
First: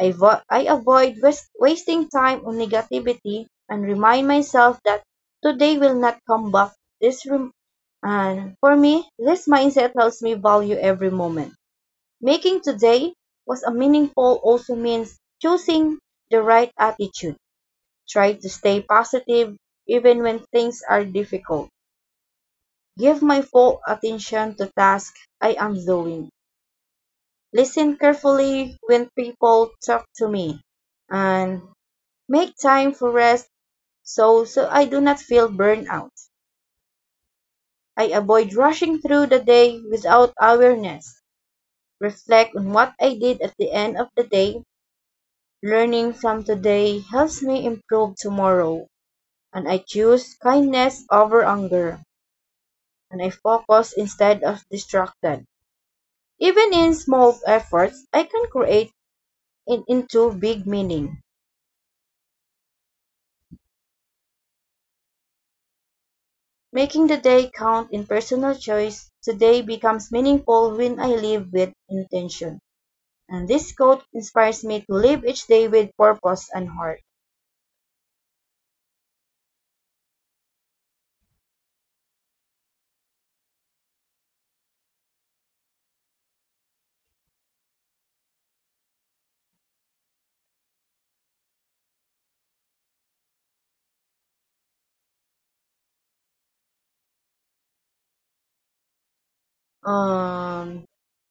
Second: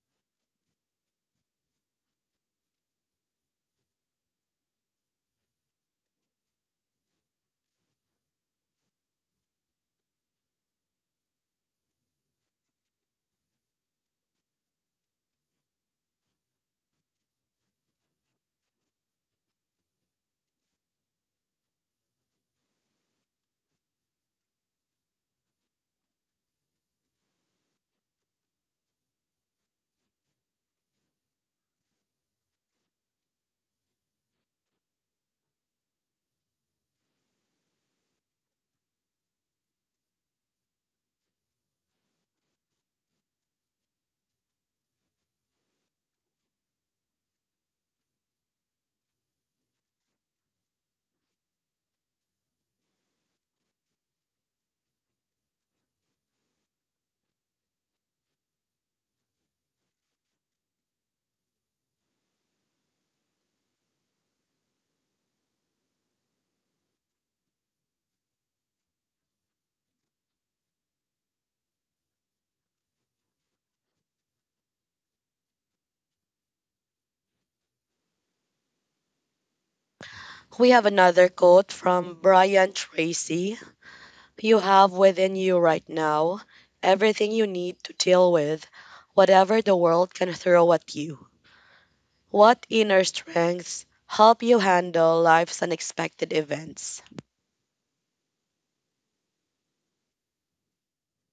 I avoid wasting time on negativity and remind myself that today will not come back. This rem- and for me, this mindset helps me value every moment. Making today was a meaningful also means choosing the right attitude. Try to stay positive even when things are difficult. Give my full attention to tasks I am doing. Listen carefully when people talk to me. And make time for rest so I do not feel burnout. I avoid rushing through the day without awareness. Reflect on what I did at the end of the day. Learning from today helps me improve tomorrow. And I choose kindness over anger. And I focus instead of distracted. Even in small efforts, I can create it into big meaning. Making the day count in personal choice, today becomes meaningful when I live with intention. And this quote inspires me to live each day with purpose and heart. We have another quote from Brian Tracy. You have within you right now everything you need to deal with whatever the world can throw at you. What inner strengths help you handle life's unexpected events? Um,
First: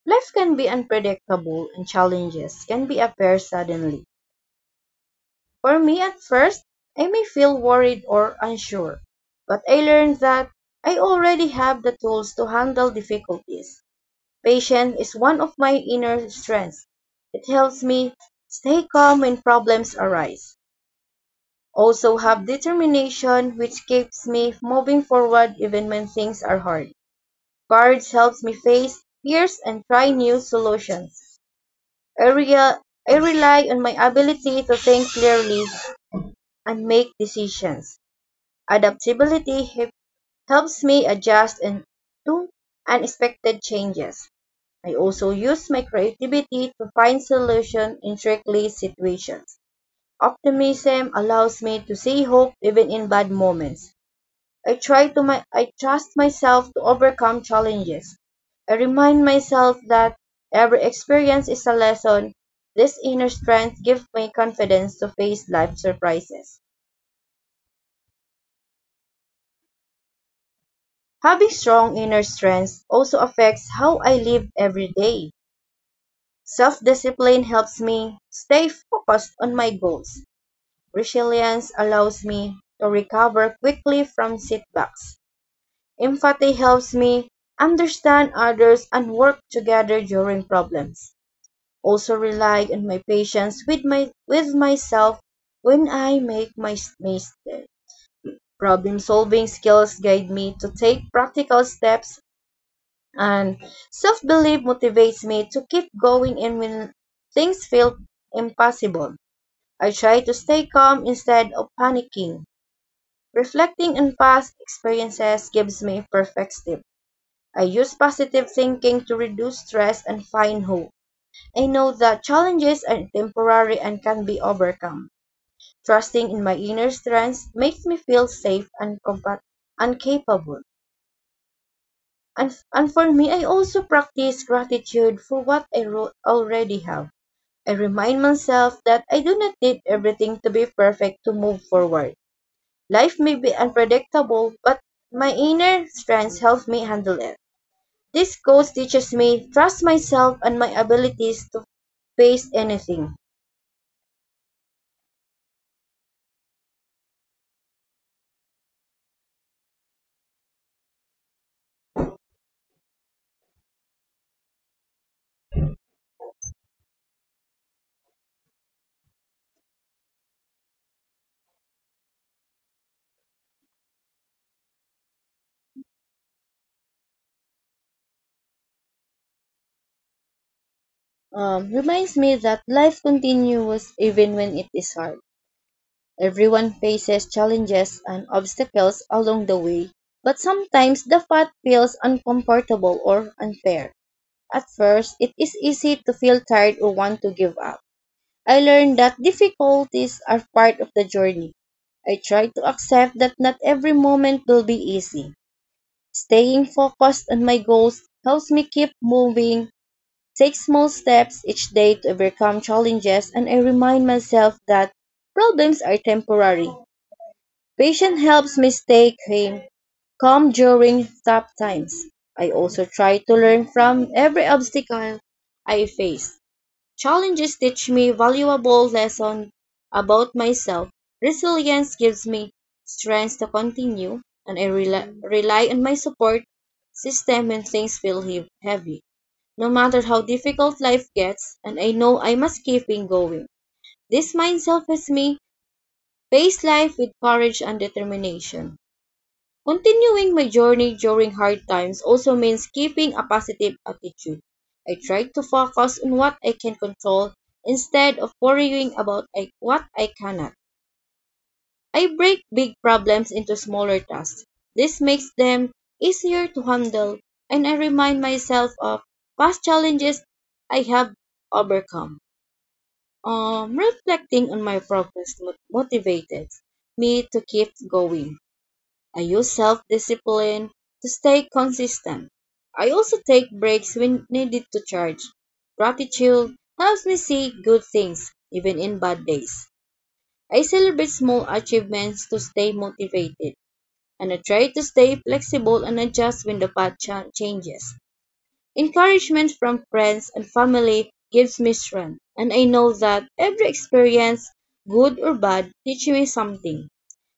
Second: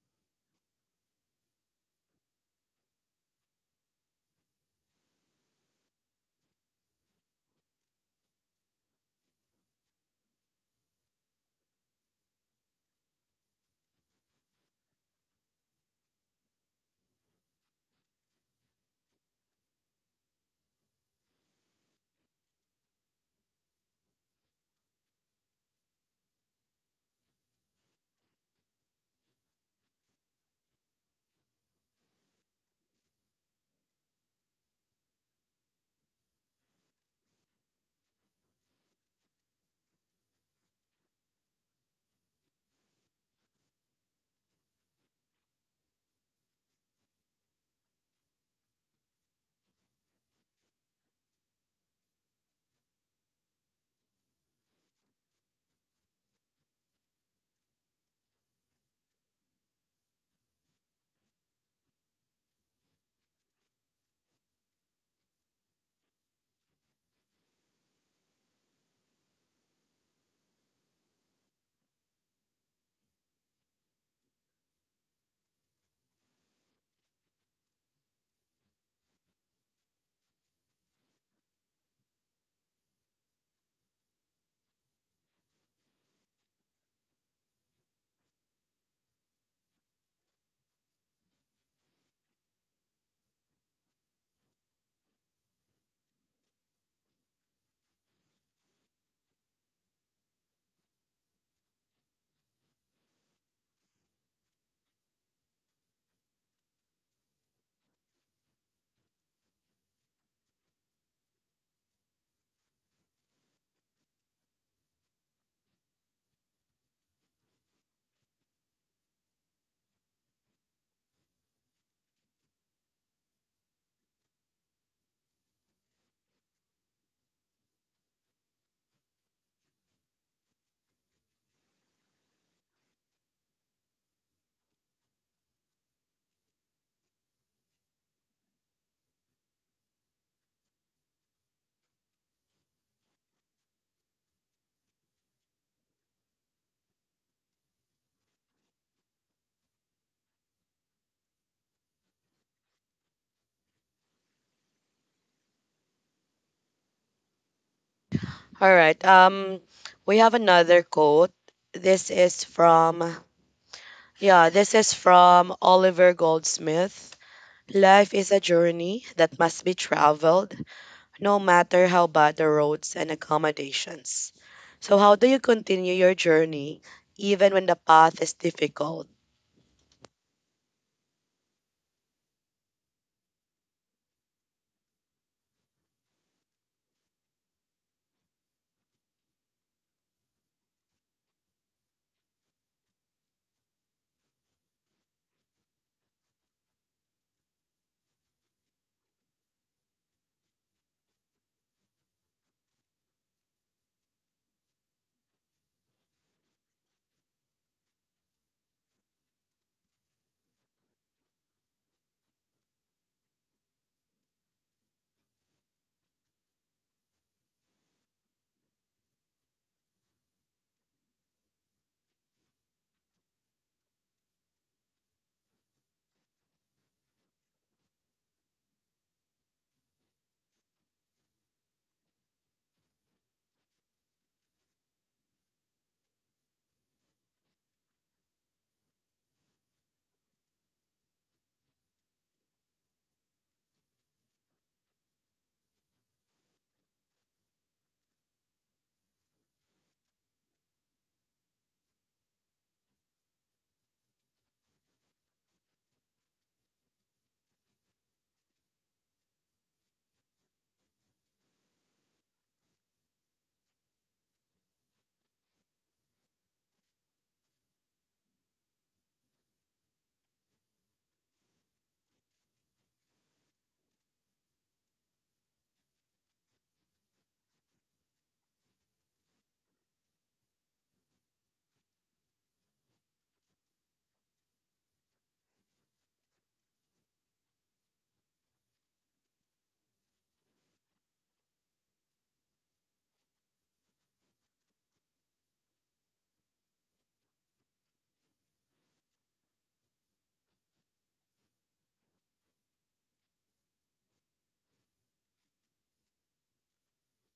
Life can be unpredictable and challenges can be appear suddenly. For me at first, I may feel worried or unsure, but I learned that I already have the tools to handle difficulties. Patience is one of my inner strengths. It helps me stay calm when problems arise. Also have determination which keeps me moving forward even when things are hard. Courage helps me face fears and try new solutions. I, rea- I rely on my ability to think clearly and make decisions. Adaptability helps me adjust and to unexpected changes. I also use my creativity to find solutions in tricky situations. Optimism allows me to see hope even in bad moments. I trust myself to overcome challenges. I remind myself that every experience is a lesson. This inner strength gives me confidence to face life surprises. Having strong inner strength also affects how I live every day. Self-discipline helps me stay focused on my goals. Resilience allows me to recover quickly from setbacks. Empathy helps me understand others and work together during problems. Also rely on my patience with myself when I make my mistakes. Problem solving skills guide me to take practical steps and self belief motivates me to keep going and when things feel impossible. I try to stay calm instead of panicking. Reflecting on past experiences gives me perspective. I use positive thinking to reduce stress and find hope. I know that challenges are temporary and can be overcome. Trusting in my inner strength makes me feel safe and capable. And for me, I also practice gratitude for what already have. I remind myself that I do not need everything to be perfect to move forward. Life may be unpredictable, but my inner strength helps me handle it. This coach teaches me trust myself and my abilities to face anything. All right. We have another quote. This is from yeah, this is from Oliver Goldsmith. Life is a journey that must be traveled no matter how bad the roads and accommodations. So, how do you continue your journey even when the path is difficult? Reminds me that life continues even when it is hard. Everyone faces challenges and obstacles along the way, but sometimes the path feels uncomfortable or unfair. At first, it is easy to feel tired or want to give up. I learned that difficulties are part of the journey. I try to accept that not every moment will be easy. Staying focused on my goals helps me keep moving, take small steps each day to overcome challenges, and I remind myself that problems are temporary. Patience helps me stay calm during tough times. I also try to learn from every obstacle I face. Challenges teach me valuable lessons about myself. Resilience gives me strength to continue, and I rely on my support system when things feel heavy. No matter how difficult life gets, and I know I must keep in going. This mindset helps me face life with courage and determination. Continuing my journey during hard times also means keeping a positive attitude. I try to focus on what I can control instead of worrying about what I cannot. I break big problems into smaller tasks. This makes them easier to handle, and I remind myself of past challenges I have overcome. Reflecting on my progress motivates me to keep going. I use self discipline to stay consistent. I also take breaks when needed to charge. Gratitude helps me see good things even in bad days. I celebrate small achievements to stay motivated, and I try to stay flexible and adjust when the path changes. Encouragement from friends and family gives me strength, and I know that every experience, good or bad, teaches me something.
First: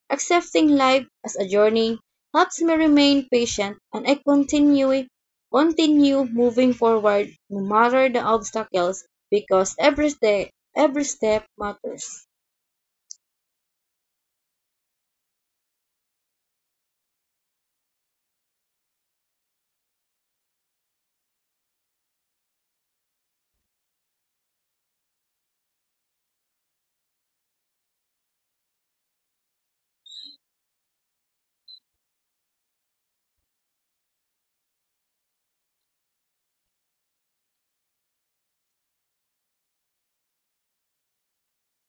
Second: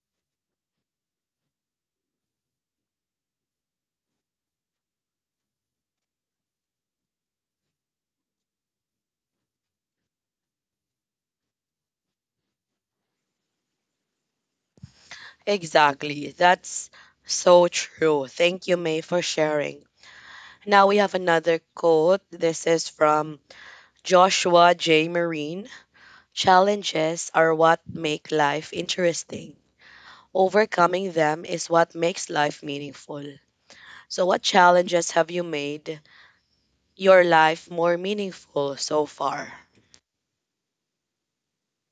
Accepting life as a journey helps me remain patient and I continue moving forward no matter the obstacles because every step matters. Exactly. That's so true. Thank you, May, for sharing. Now we have another quote. This is from Joshua J. Marine. Challenges are what make life interesting. Overcoming them is what makes life meaningful. So, what challenges have you made your life more meaningful so far?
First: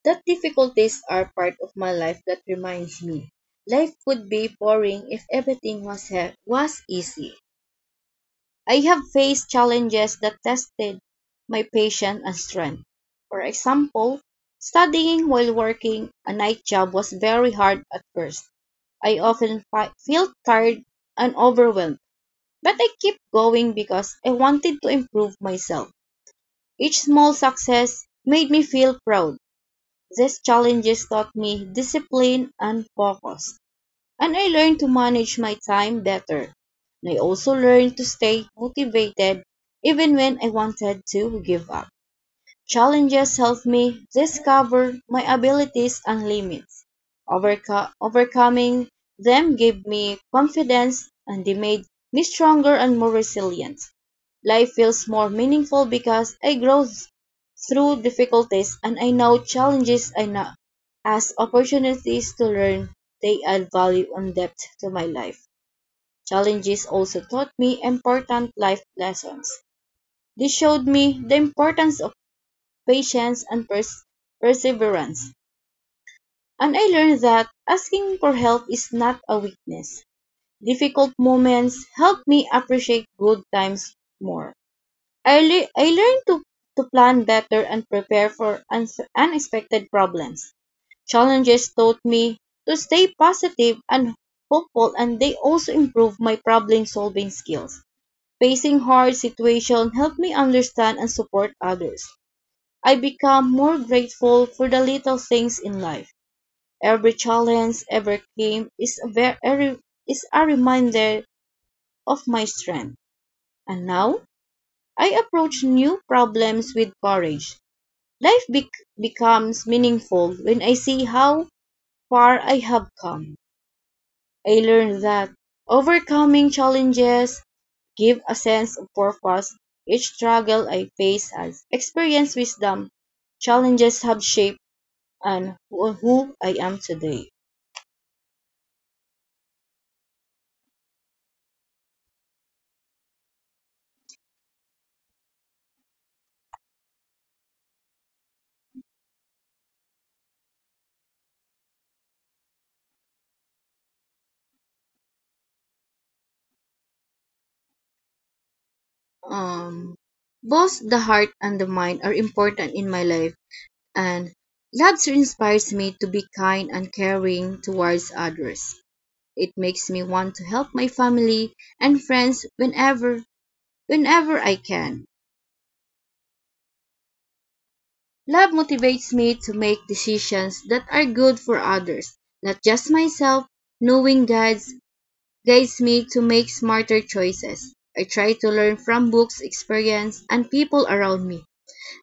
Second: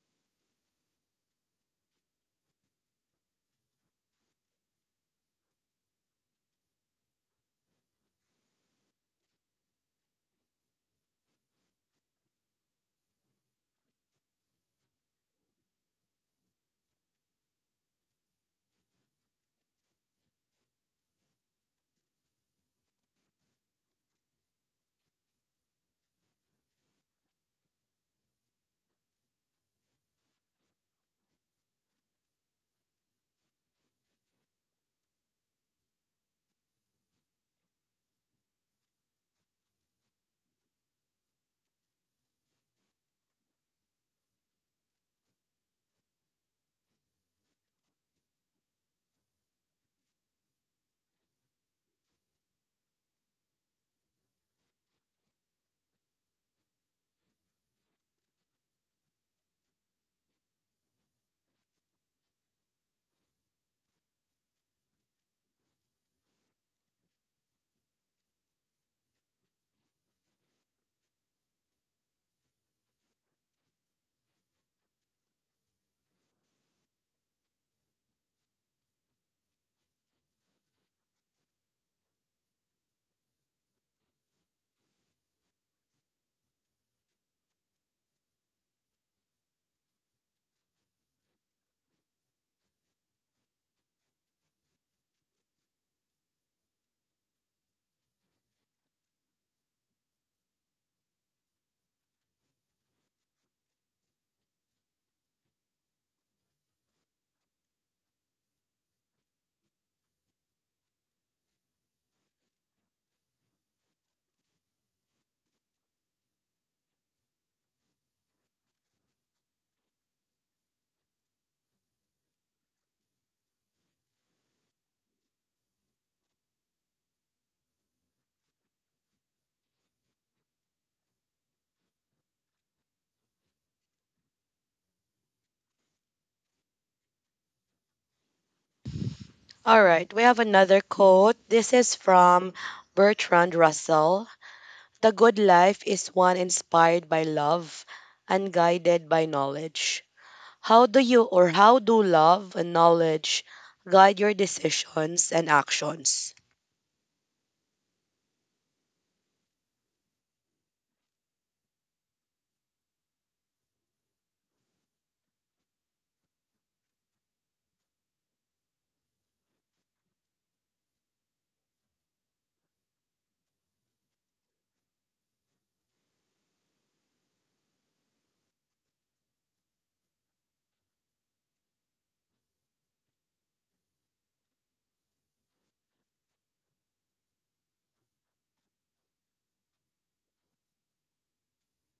That difficulties are part of my life that reminds me life would be boring if everything was easy. I have faced challenges that tested my patience and strength. For example, studying while working a night job was very hard at first. I often felt tired and overwhelmed, but I kept going because I wanted to improve myself. Each small success made me feel proud. These challenges taught me discipline and focus and I learned to manage my time better. And I also learned to stay motivated even when I wanted to give up. Challenges helped me discover my abilities and limits. Overcoming them gave me confidence and they made me stronger and more resilient. Life feels more meaningful because I grow through difficulties, and I know challenges I know as opportunities to learn. They add value and depth to my life. Challenges also taught me important life lessons. They showed me the importance of patience and pers- perseverance. And I learned that asking for help is not a weakness. Difficult moments help me appreciate good times more. I learned to plan better and prepare for unexpected problems. Challenges taught me to stay positive and hopeful, and they also improved my problem solving skills. Facing hard situations helped me understand and support others. I become more grateful for the little things in life. Every challenge overcame is a, ver- a re- is a reminder of my strength. And now, I approach new problems with courage. Life bec becomes meaningful when I see how far I have come. I learned that overcoming challenges give a sense of purpose. Each struggle I face has experienced wisdom. Challenges have shaped who I am today. All right, we have another quote. This is from Bertrand Russell. The good life is one inspired by love and guided by knowledge. How do love and knowledge guide your decisions and actions? Um, Both the heart and the mind are important in my life, and Labster inspires me to be kind and caring towards others. It makes me want to help my family and friends whenever I can. Love motivates me to make decisions that are good for others, not just myself. Knowing guides Guides me to make smarter choices. I try to learn from books, experience, and people around me.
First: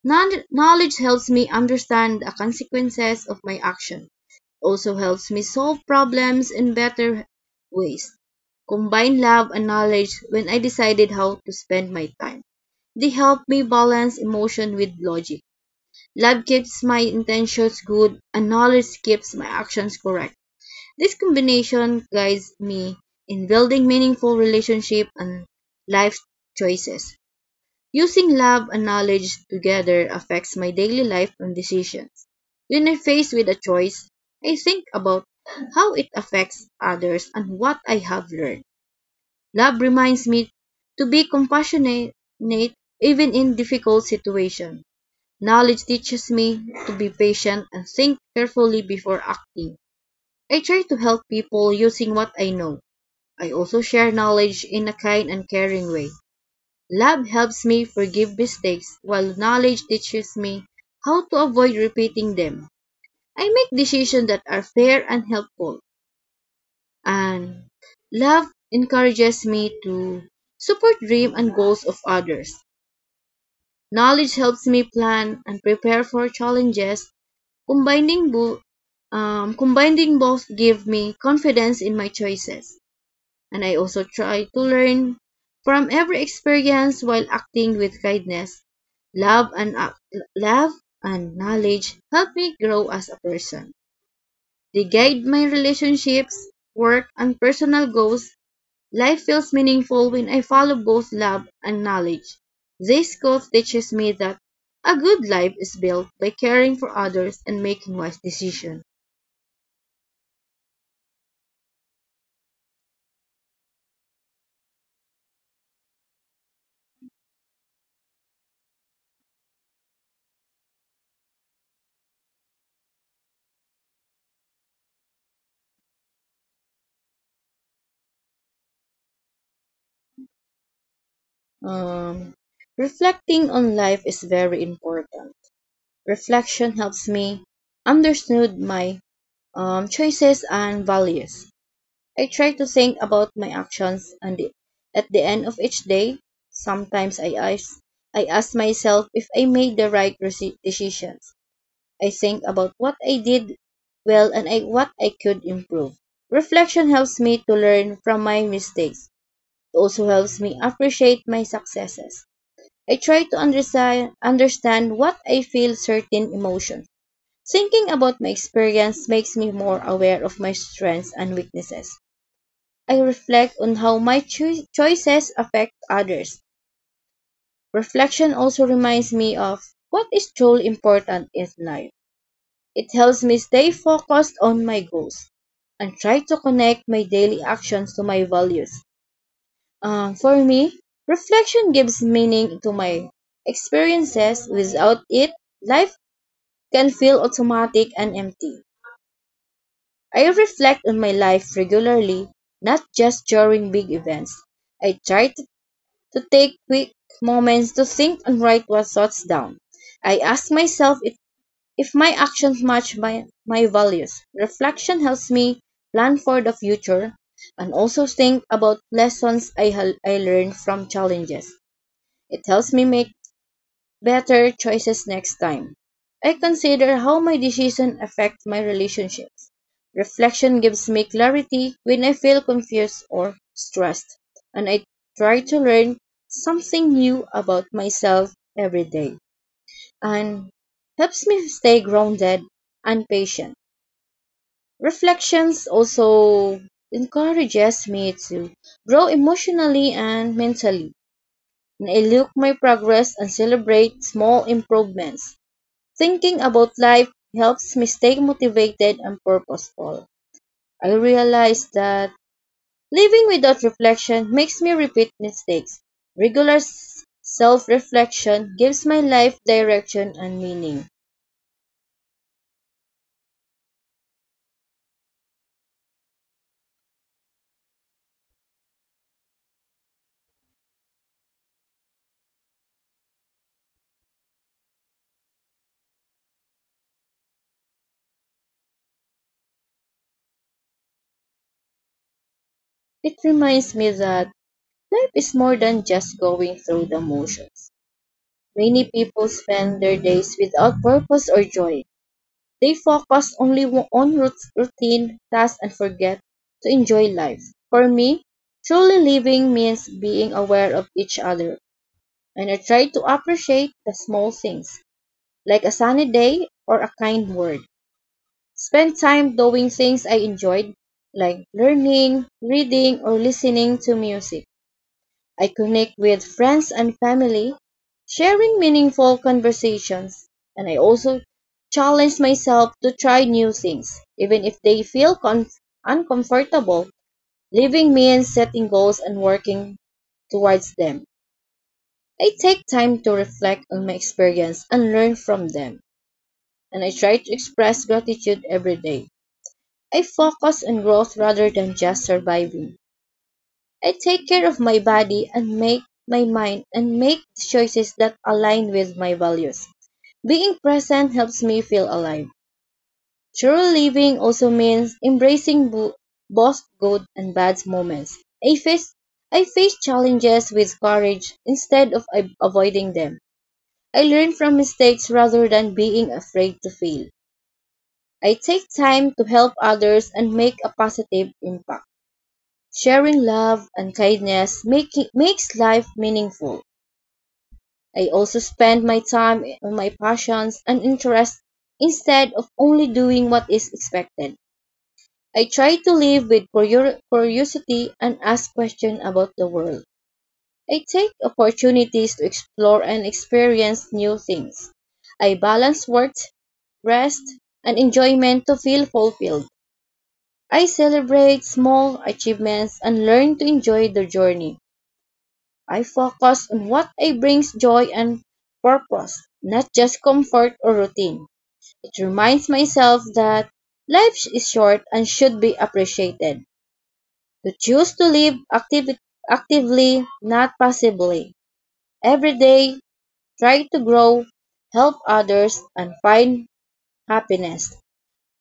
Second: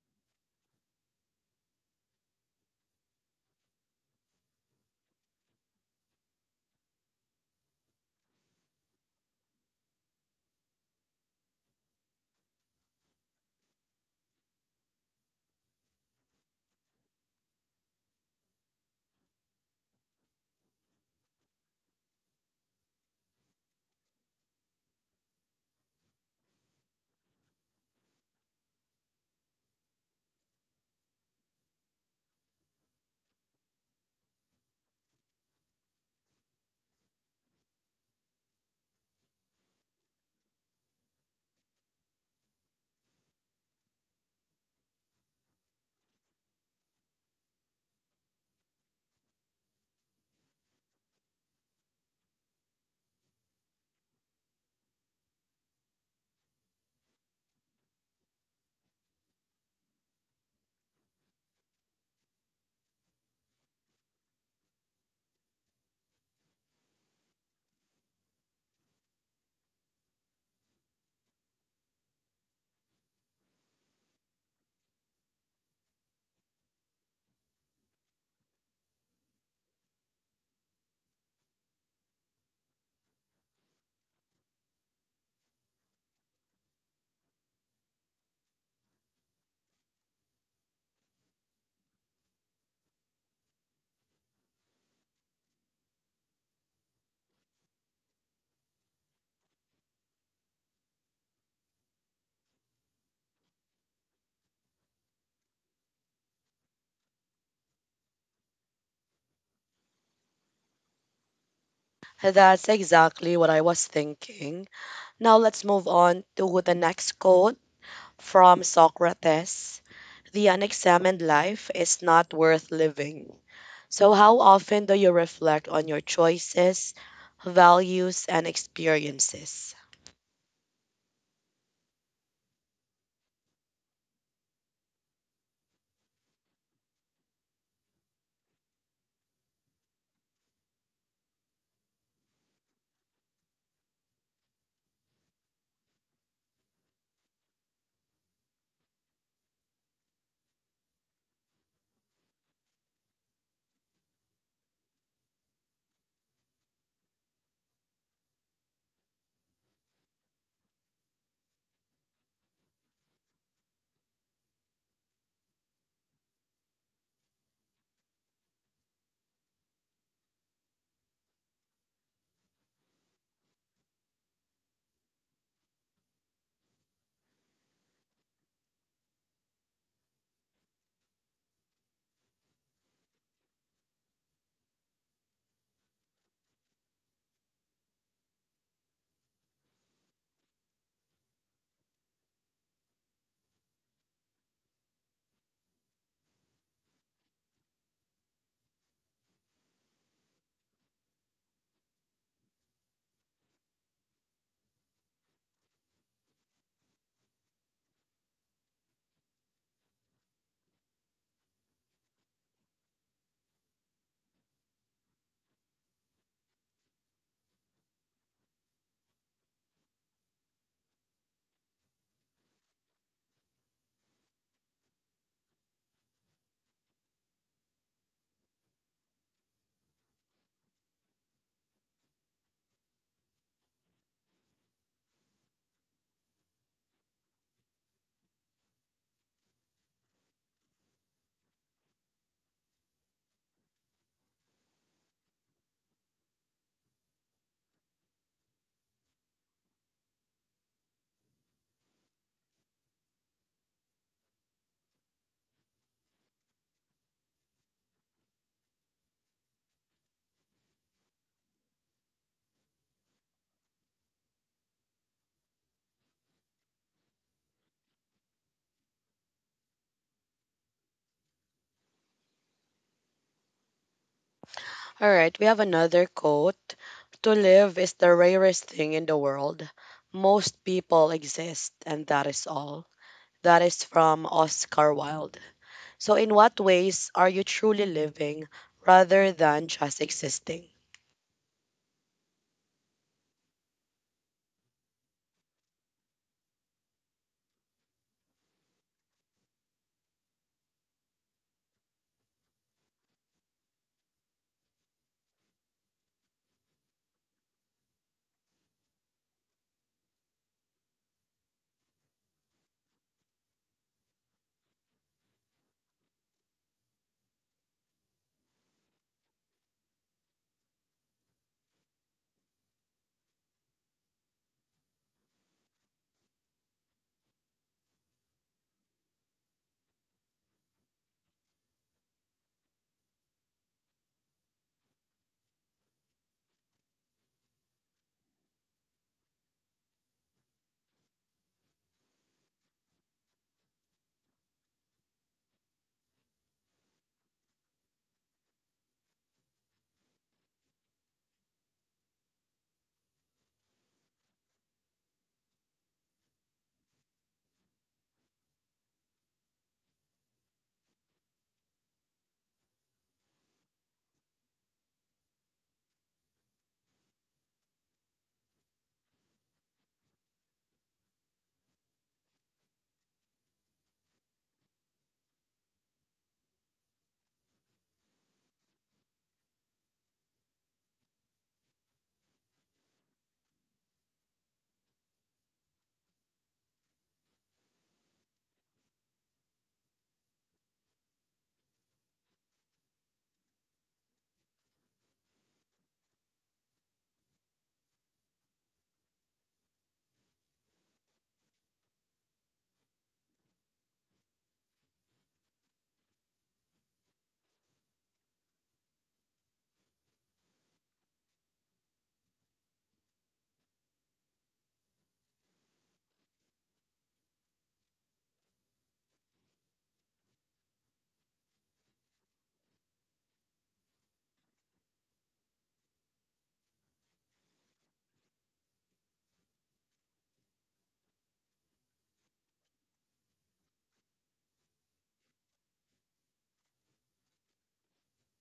Knowledge helps me understand the consequences of my action. Also helps me solve problems in better ways. Combine love and knowledge when I decided how to spend my time. They help me balance emotion with logic. Love keeps my intentions good, and knowledge keeps my actions correct. This combination guides me in building meaningful relationships and life choices. Using love and knowledge together affects my daily life and decisions. When I'm faced with a choice, I think about how it affects others and what I have learned. Love reminds me to be compassionate even in difficult situations. Knowledge teaches me to be patient and think carefully before acting. I try to help people using what I know. I also share knowledge in a kind and caring way. Love helps me forgive mistakes, while knowledge teaches me how to avoid repeating them. I make decisions that are fair and helpful, and love encourages me to support dreams and goals of others. Knowledge helps me plan and prepare for challenges. Combining, bo- Combining both give me confidence in my choices, and I also try to learn from every experience while acting with kindness. Love and ac- Love and knowledge help me grow as a person. They guide my relationships, work, and personal goals. Life feels meaningful when I follow both love and knowledge. This quote teaches me that a good life is built by caring for others and making wise decisions. That's exactly what I was thinking. Now let's move on to the next quote. From Socrates. The unexamined life is not worth living. So, how often do you reflect on your choices, values, and experiences? Um, Reflecting on life is very important. Reflection helps me understand my choices and values. I try to think about my actions at the end of each day. Sometimes I ask myself if I made the right decisions. I think about what I did well what I could improve. Reflection helps me to learn from my mistakes. It also helps me appreciate my successes. I try to understand what I feel certain emotions. Thinking about my experience makes me more aware of my strengths and weaknesses. I reflect on how my choices affect others. Reflection also reminds me of what is truly important in life. It helps me stay focused on my goals and try to connect my daily actions to my values. For me, reflection gives meaning to my experiences. Without it, life can feel automatic and empty. I reflect on my life regularly, not just during big events. I try to take quick moments to think and write my thoughts down. I ask myself if my actions match my values. Reflection helps me plan for the future and also think about lessons I learned from challenges. It helps me make better choices next time. I consider how my decision affect my relationships. Reflection gives me clarity when I feel confused or stressed, and I try to learn something new about myself every day, and helps me stay grounded and patient. Reflections also encourages me to grow emotionally and mentally, and I look my progress and celebrate small improvements. Thinking about life helps me stay motivated and purposeful. I realize that living without reflection makes me repeat mistakes. Regular self reflection gives my life direction and meaning. All right, we have another quote. To live is the rarest thing in the world. Most people exist, and that is all. That is from Oscar Wilde. So, in what ways are you truly living rather than just existing? It reminds me that life is more than just going through the motions. Many people spend their days without purpose or joy. They focus only on routine tasks and forget to enjoy life. For me, truly living means being aware of each other, and I try to appreciate the small things, like a sunny day or a kind word. Spend time doing things I enjoyed, like learning, reading, or listening to music. I connect with friends and family, sharing meaningful conversations, and I also challenge myself to try new things, even if they feel uncomfortable. Living means setting goals and working towards them. I take time to reflect on my experience and learn from them, and I try to express gratitude every day. I focus on growth rather than just surviving. I take care of my body and make my mind and make choices that align with my values. Being present helps me feel alive. True living also means embracing both good and bad moments. I face I face challenges with courage instead of avoiding them. I learn from mistakes rather than being afraid to fail. I take time to help others and make a positive impact. Sharing love and kindness makes life meaningful. I also spend my time on my passions and interests instead of only doing what is expected. I try to live with curiosity and ask questions about the world. I take opportunities to explore and experience new things. I balance work, rest, and enjoyment to feel fulfilled. I celebrate small achievements and learn to enjoy the journey. I focus on what I brings joy and purpose, not just comfort or routine. It reminds myself that life is short and should be appreciated. To choose to live actively, not passively. Every day, try to grow, help others, and find happiness.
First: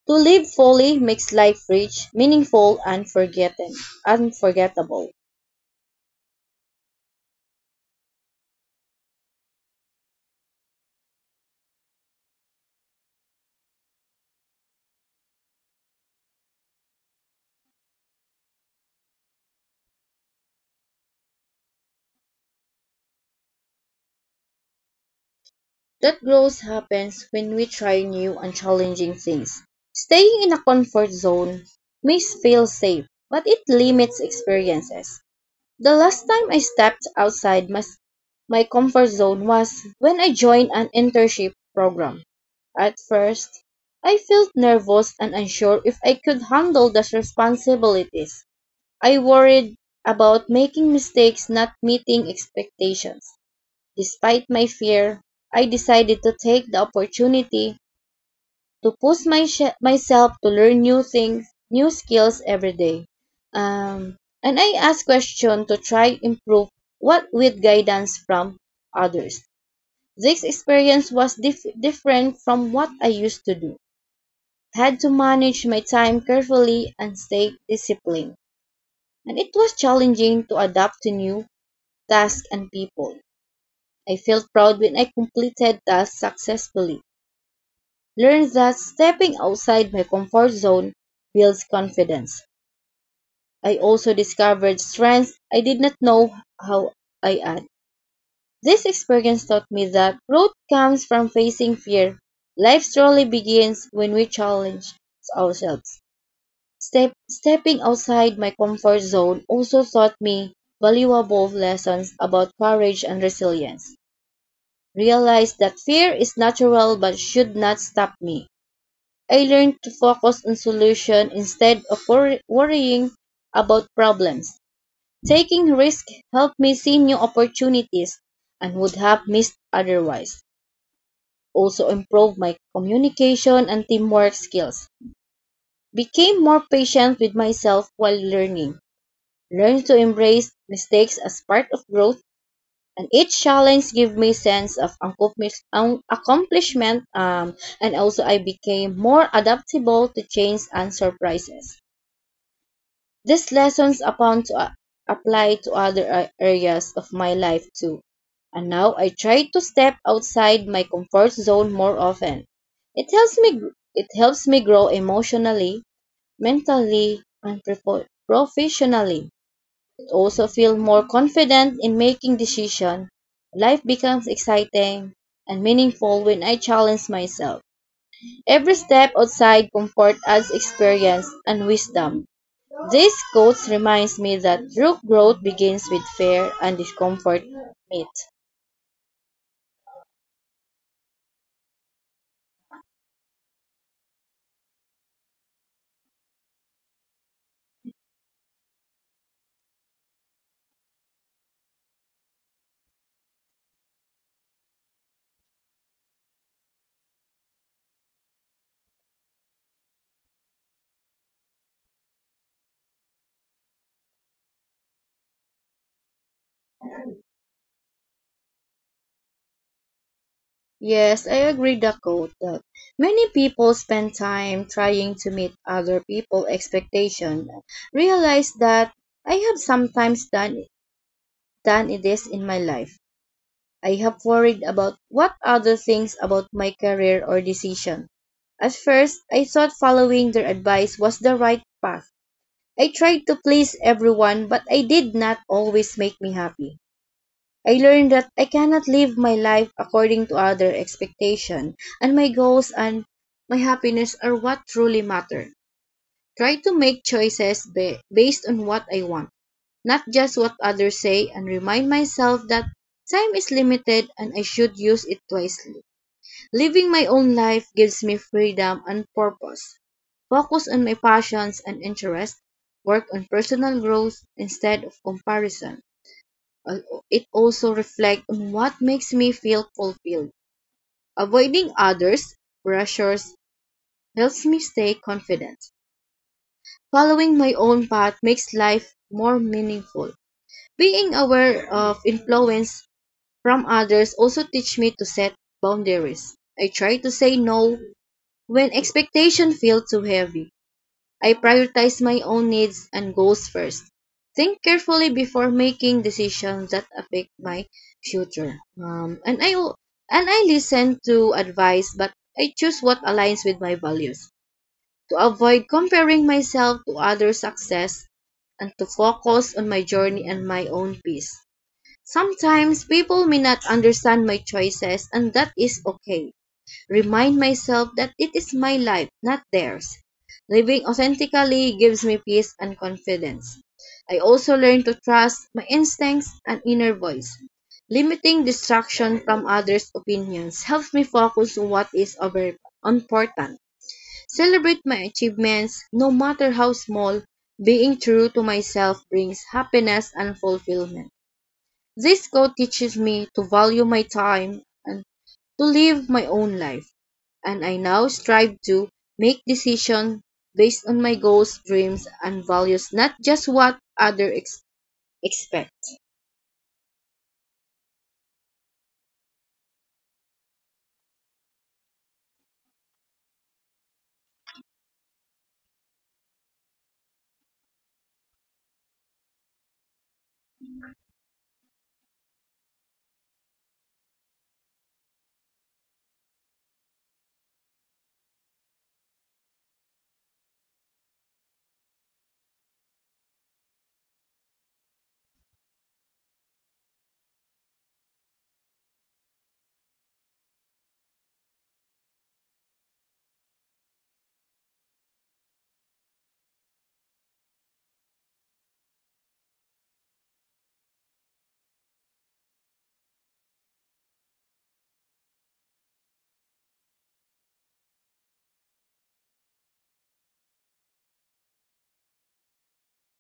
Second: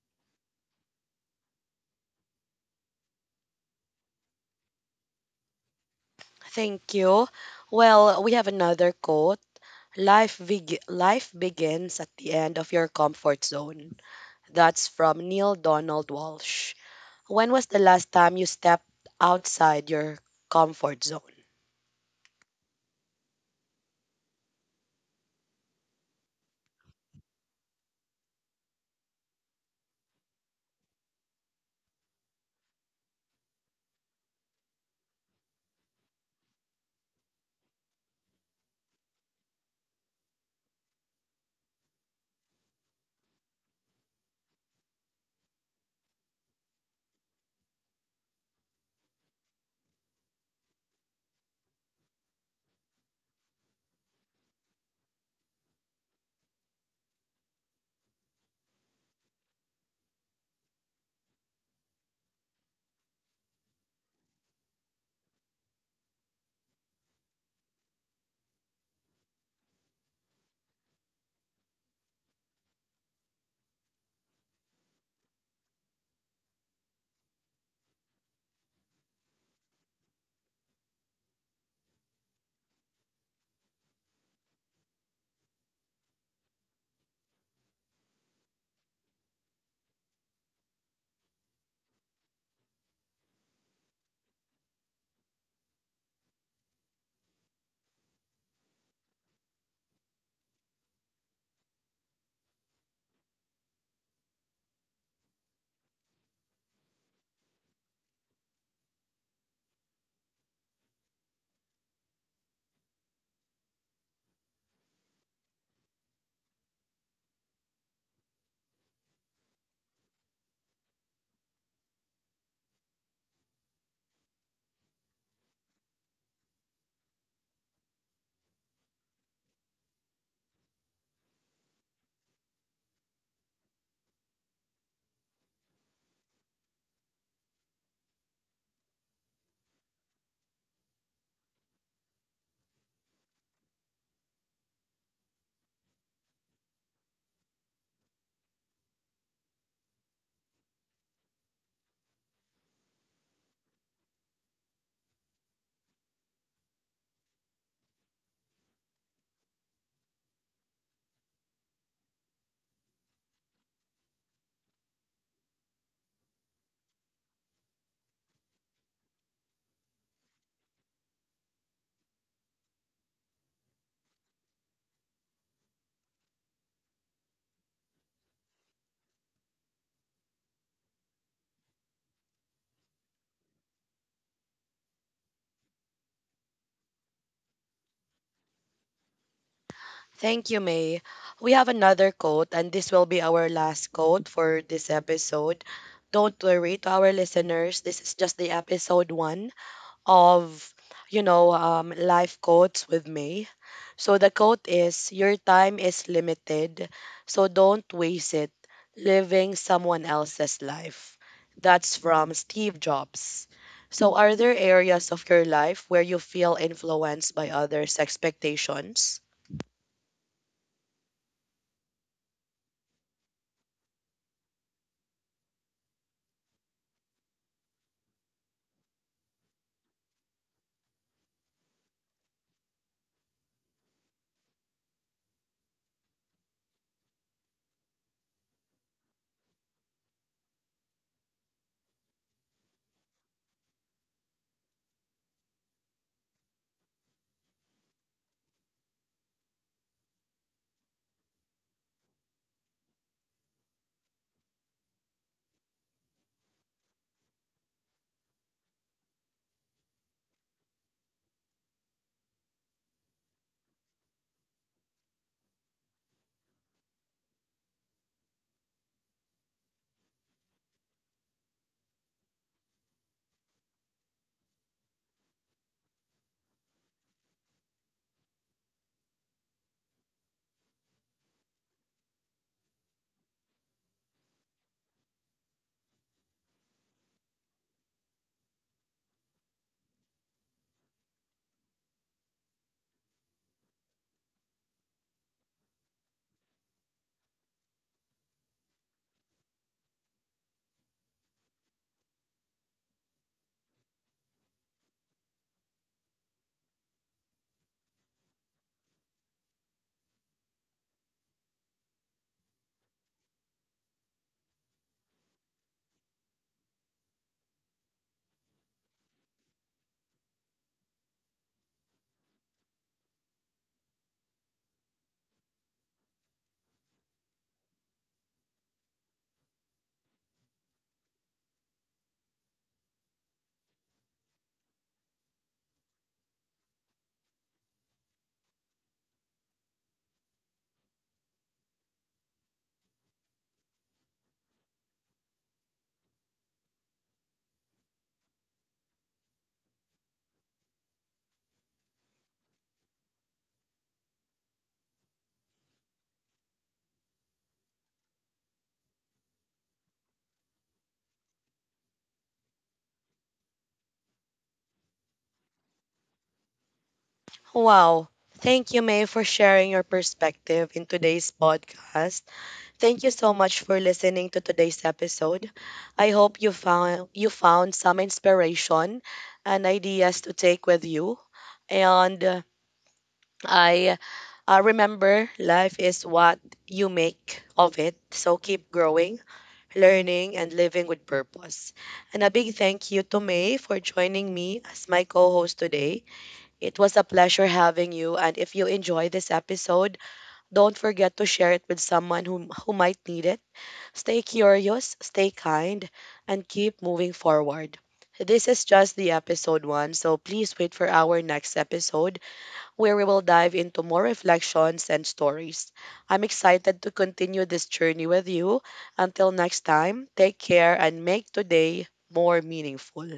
To live fully makes life rich, meaningful, and unforgettable. Thank you. Well, we have another quote. Life begins at the end of your comfort zone. That's from Neil Donald Walsh. When was the last time you stepped outside your comfort zone? That growth happens when we try new and challenging things. Staying in a comfort zone may feel safe, but it limits experiences. The last time I stepped outside my comfort zone was when I joined an internship program. At first, I felt nervous and unsure if I could handle the responsibilities. I worried about making mistakes, not meeting expectations. Despite my fear, I decided to take the opportunity to push my myself to learn new things, new skills every day. Um, and I ask questions to try improve what with guidance from others. This experience was different from what I used to do. Had to manage my time carefully and stay disciplined. And it was challenging to adapt to new tasks and people. I felt proud when I completed tasks successfully, learned that stepping outside my comfort zone builds confidence. I also discovered strengths I did not know how I had. This experience taught me that growth comes from facing fear. Life truly begins when we challenge ourselves. Stepping outside my comfort zone also taught me valuable lessons about courage and resilience. Realize that fear is natural but should not stop me. I learned to focus on solutions instead of worrying about problems. Taking risk helped me see new opportunities and would have missed otherwise. Also improved my communication and teamwork skills. Became more patient with myself while learning. Learned to embrace mistakes as part of growth, and each challenge gave me sense of accomplishment, and also I became more adaptable to change and surprises. These lessons apply to other areas of my life too. And now I try to step outside my comfort zone more often. It helps me grow emotionally, mentally, and professionally. It also feel more confident in making decisions. Life becomes exciting and meaningful when I challenge myself. Every step outside comfort adds experience and wisdom. This quote reminds me that true growth begins with fear and discomfort meet. Thank you, May. We have another quote, and this will be our last quote for this episode. Don't worry to our listeners, this is just the episode one. Of life quotes with me. So the quote is your time is limited, so don't waste it living someone else's life. That's from Steve Jobs. So are there areas of your life where you feel influenced by others' expectations? Yes, I agree the quote that many people spend time trying to meet other people's expectation. Realize that I have sometimes done it this in my life. I have worried about what other things about my career or decision. At first, I thought following their advice was the right path. I tried to please everyone, but I did not always make me happy. I learned that I cannot live my life according to other expectation, and my goals and my happiness are what truly matter. Try to make choices based on what I want, not just what others say, and remind myself that time is limited and I should use it wisely. Living my own life gives me freedom and purpose. Focus on my passions and interests, work on personal growth instead of comparison. Al- It also reflects on what makes me feel fulfilled. Avoiding others' pressures helps me stay confident. Following my own path makes life more meaningful. Being aware of influence from others also teach me to set boundaries. I try to say no. When expectations feel too heavy, I prioritize my own needs and goals first. Think carefully before making decisions that affect my future. And I listen to advice, but I choose what aligns with my values, to avoid comparing myself to others' success and to focus on my journey and my own peace. Sometimes people may not understand my choices, and that is okay. Remind myself that it is my life, not theirs. Living authentically gives me peace and confidence. I also learn to trust my instincts and inner voice. Limiting distraction from others' opinions helps me focus on what is important. Celebrate my achievements, no matter how small. Being true to myself brings happiness and fulfillment. This quote teaches me to value my time and to live my own life, and I now strive to make decisions based on my goals, dreams, and values, not just what others expect. Wow. Thank you, May, for sharing your perspective in today's podcast. Thank you so much for listening to today's episode. I hope you found some inspiration and ideas to take with you. And I remember life is what you make of it. So keep growing, learning, and living with purpose. And a big thank you to May for joining me as my co host today. It was a pleasure having you. And if you enjoy this episode, don't forget to share it with someone who might need it. Stay curious, stay kind, and keep moving forward. This is just the episode one, so please wait for our next episode where we will dive into more reflections and stories. I'm excited to continue this journey with you. Until next time, take care and make today more meaningful.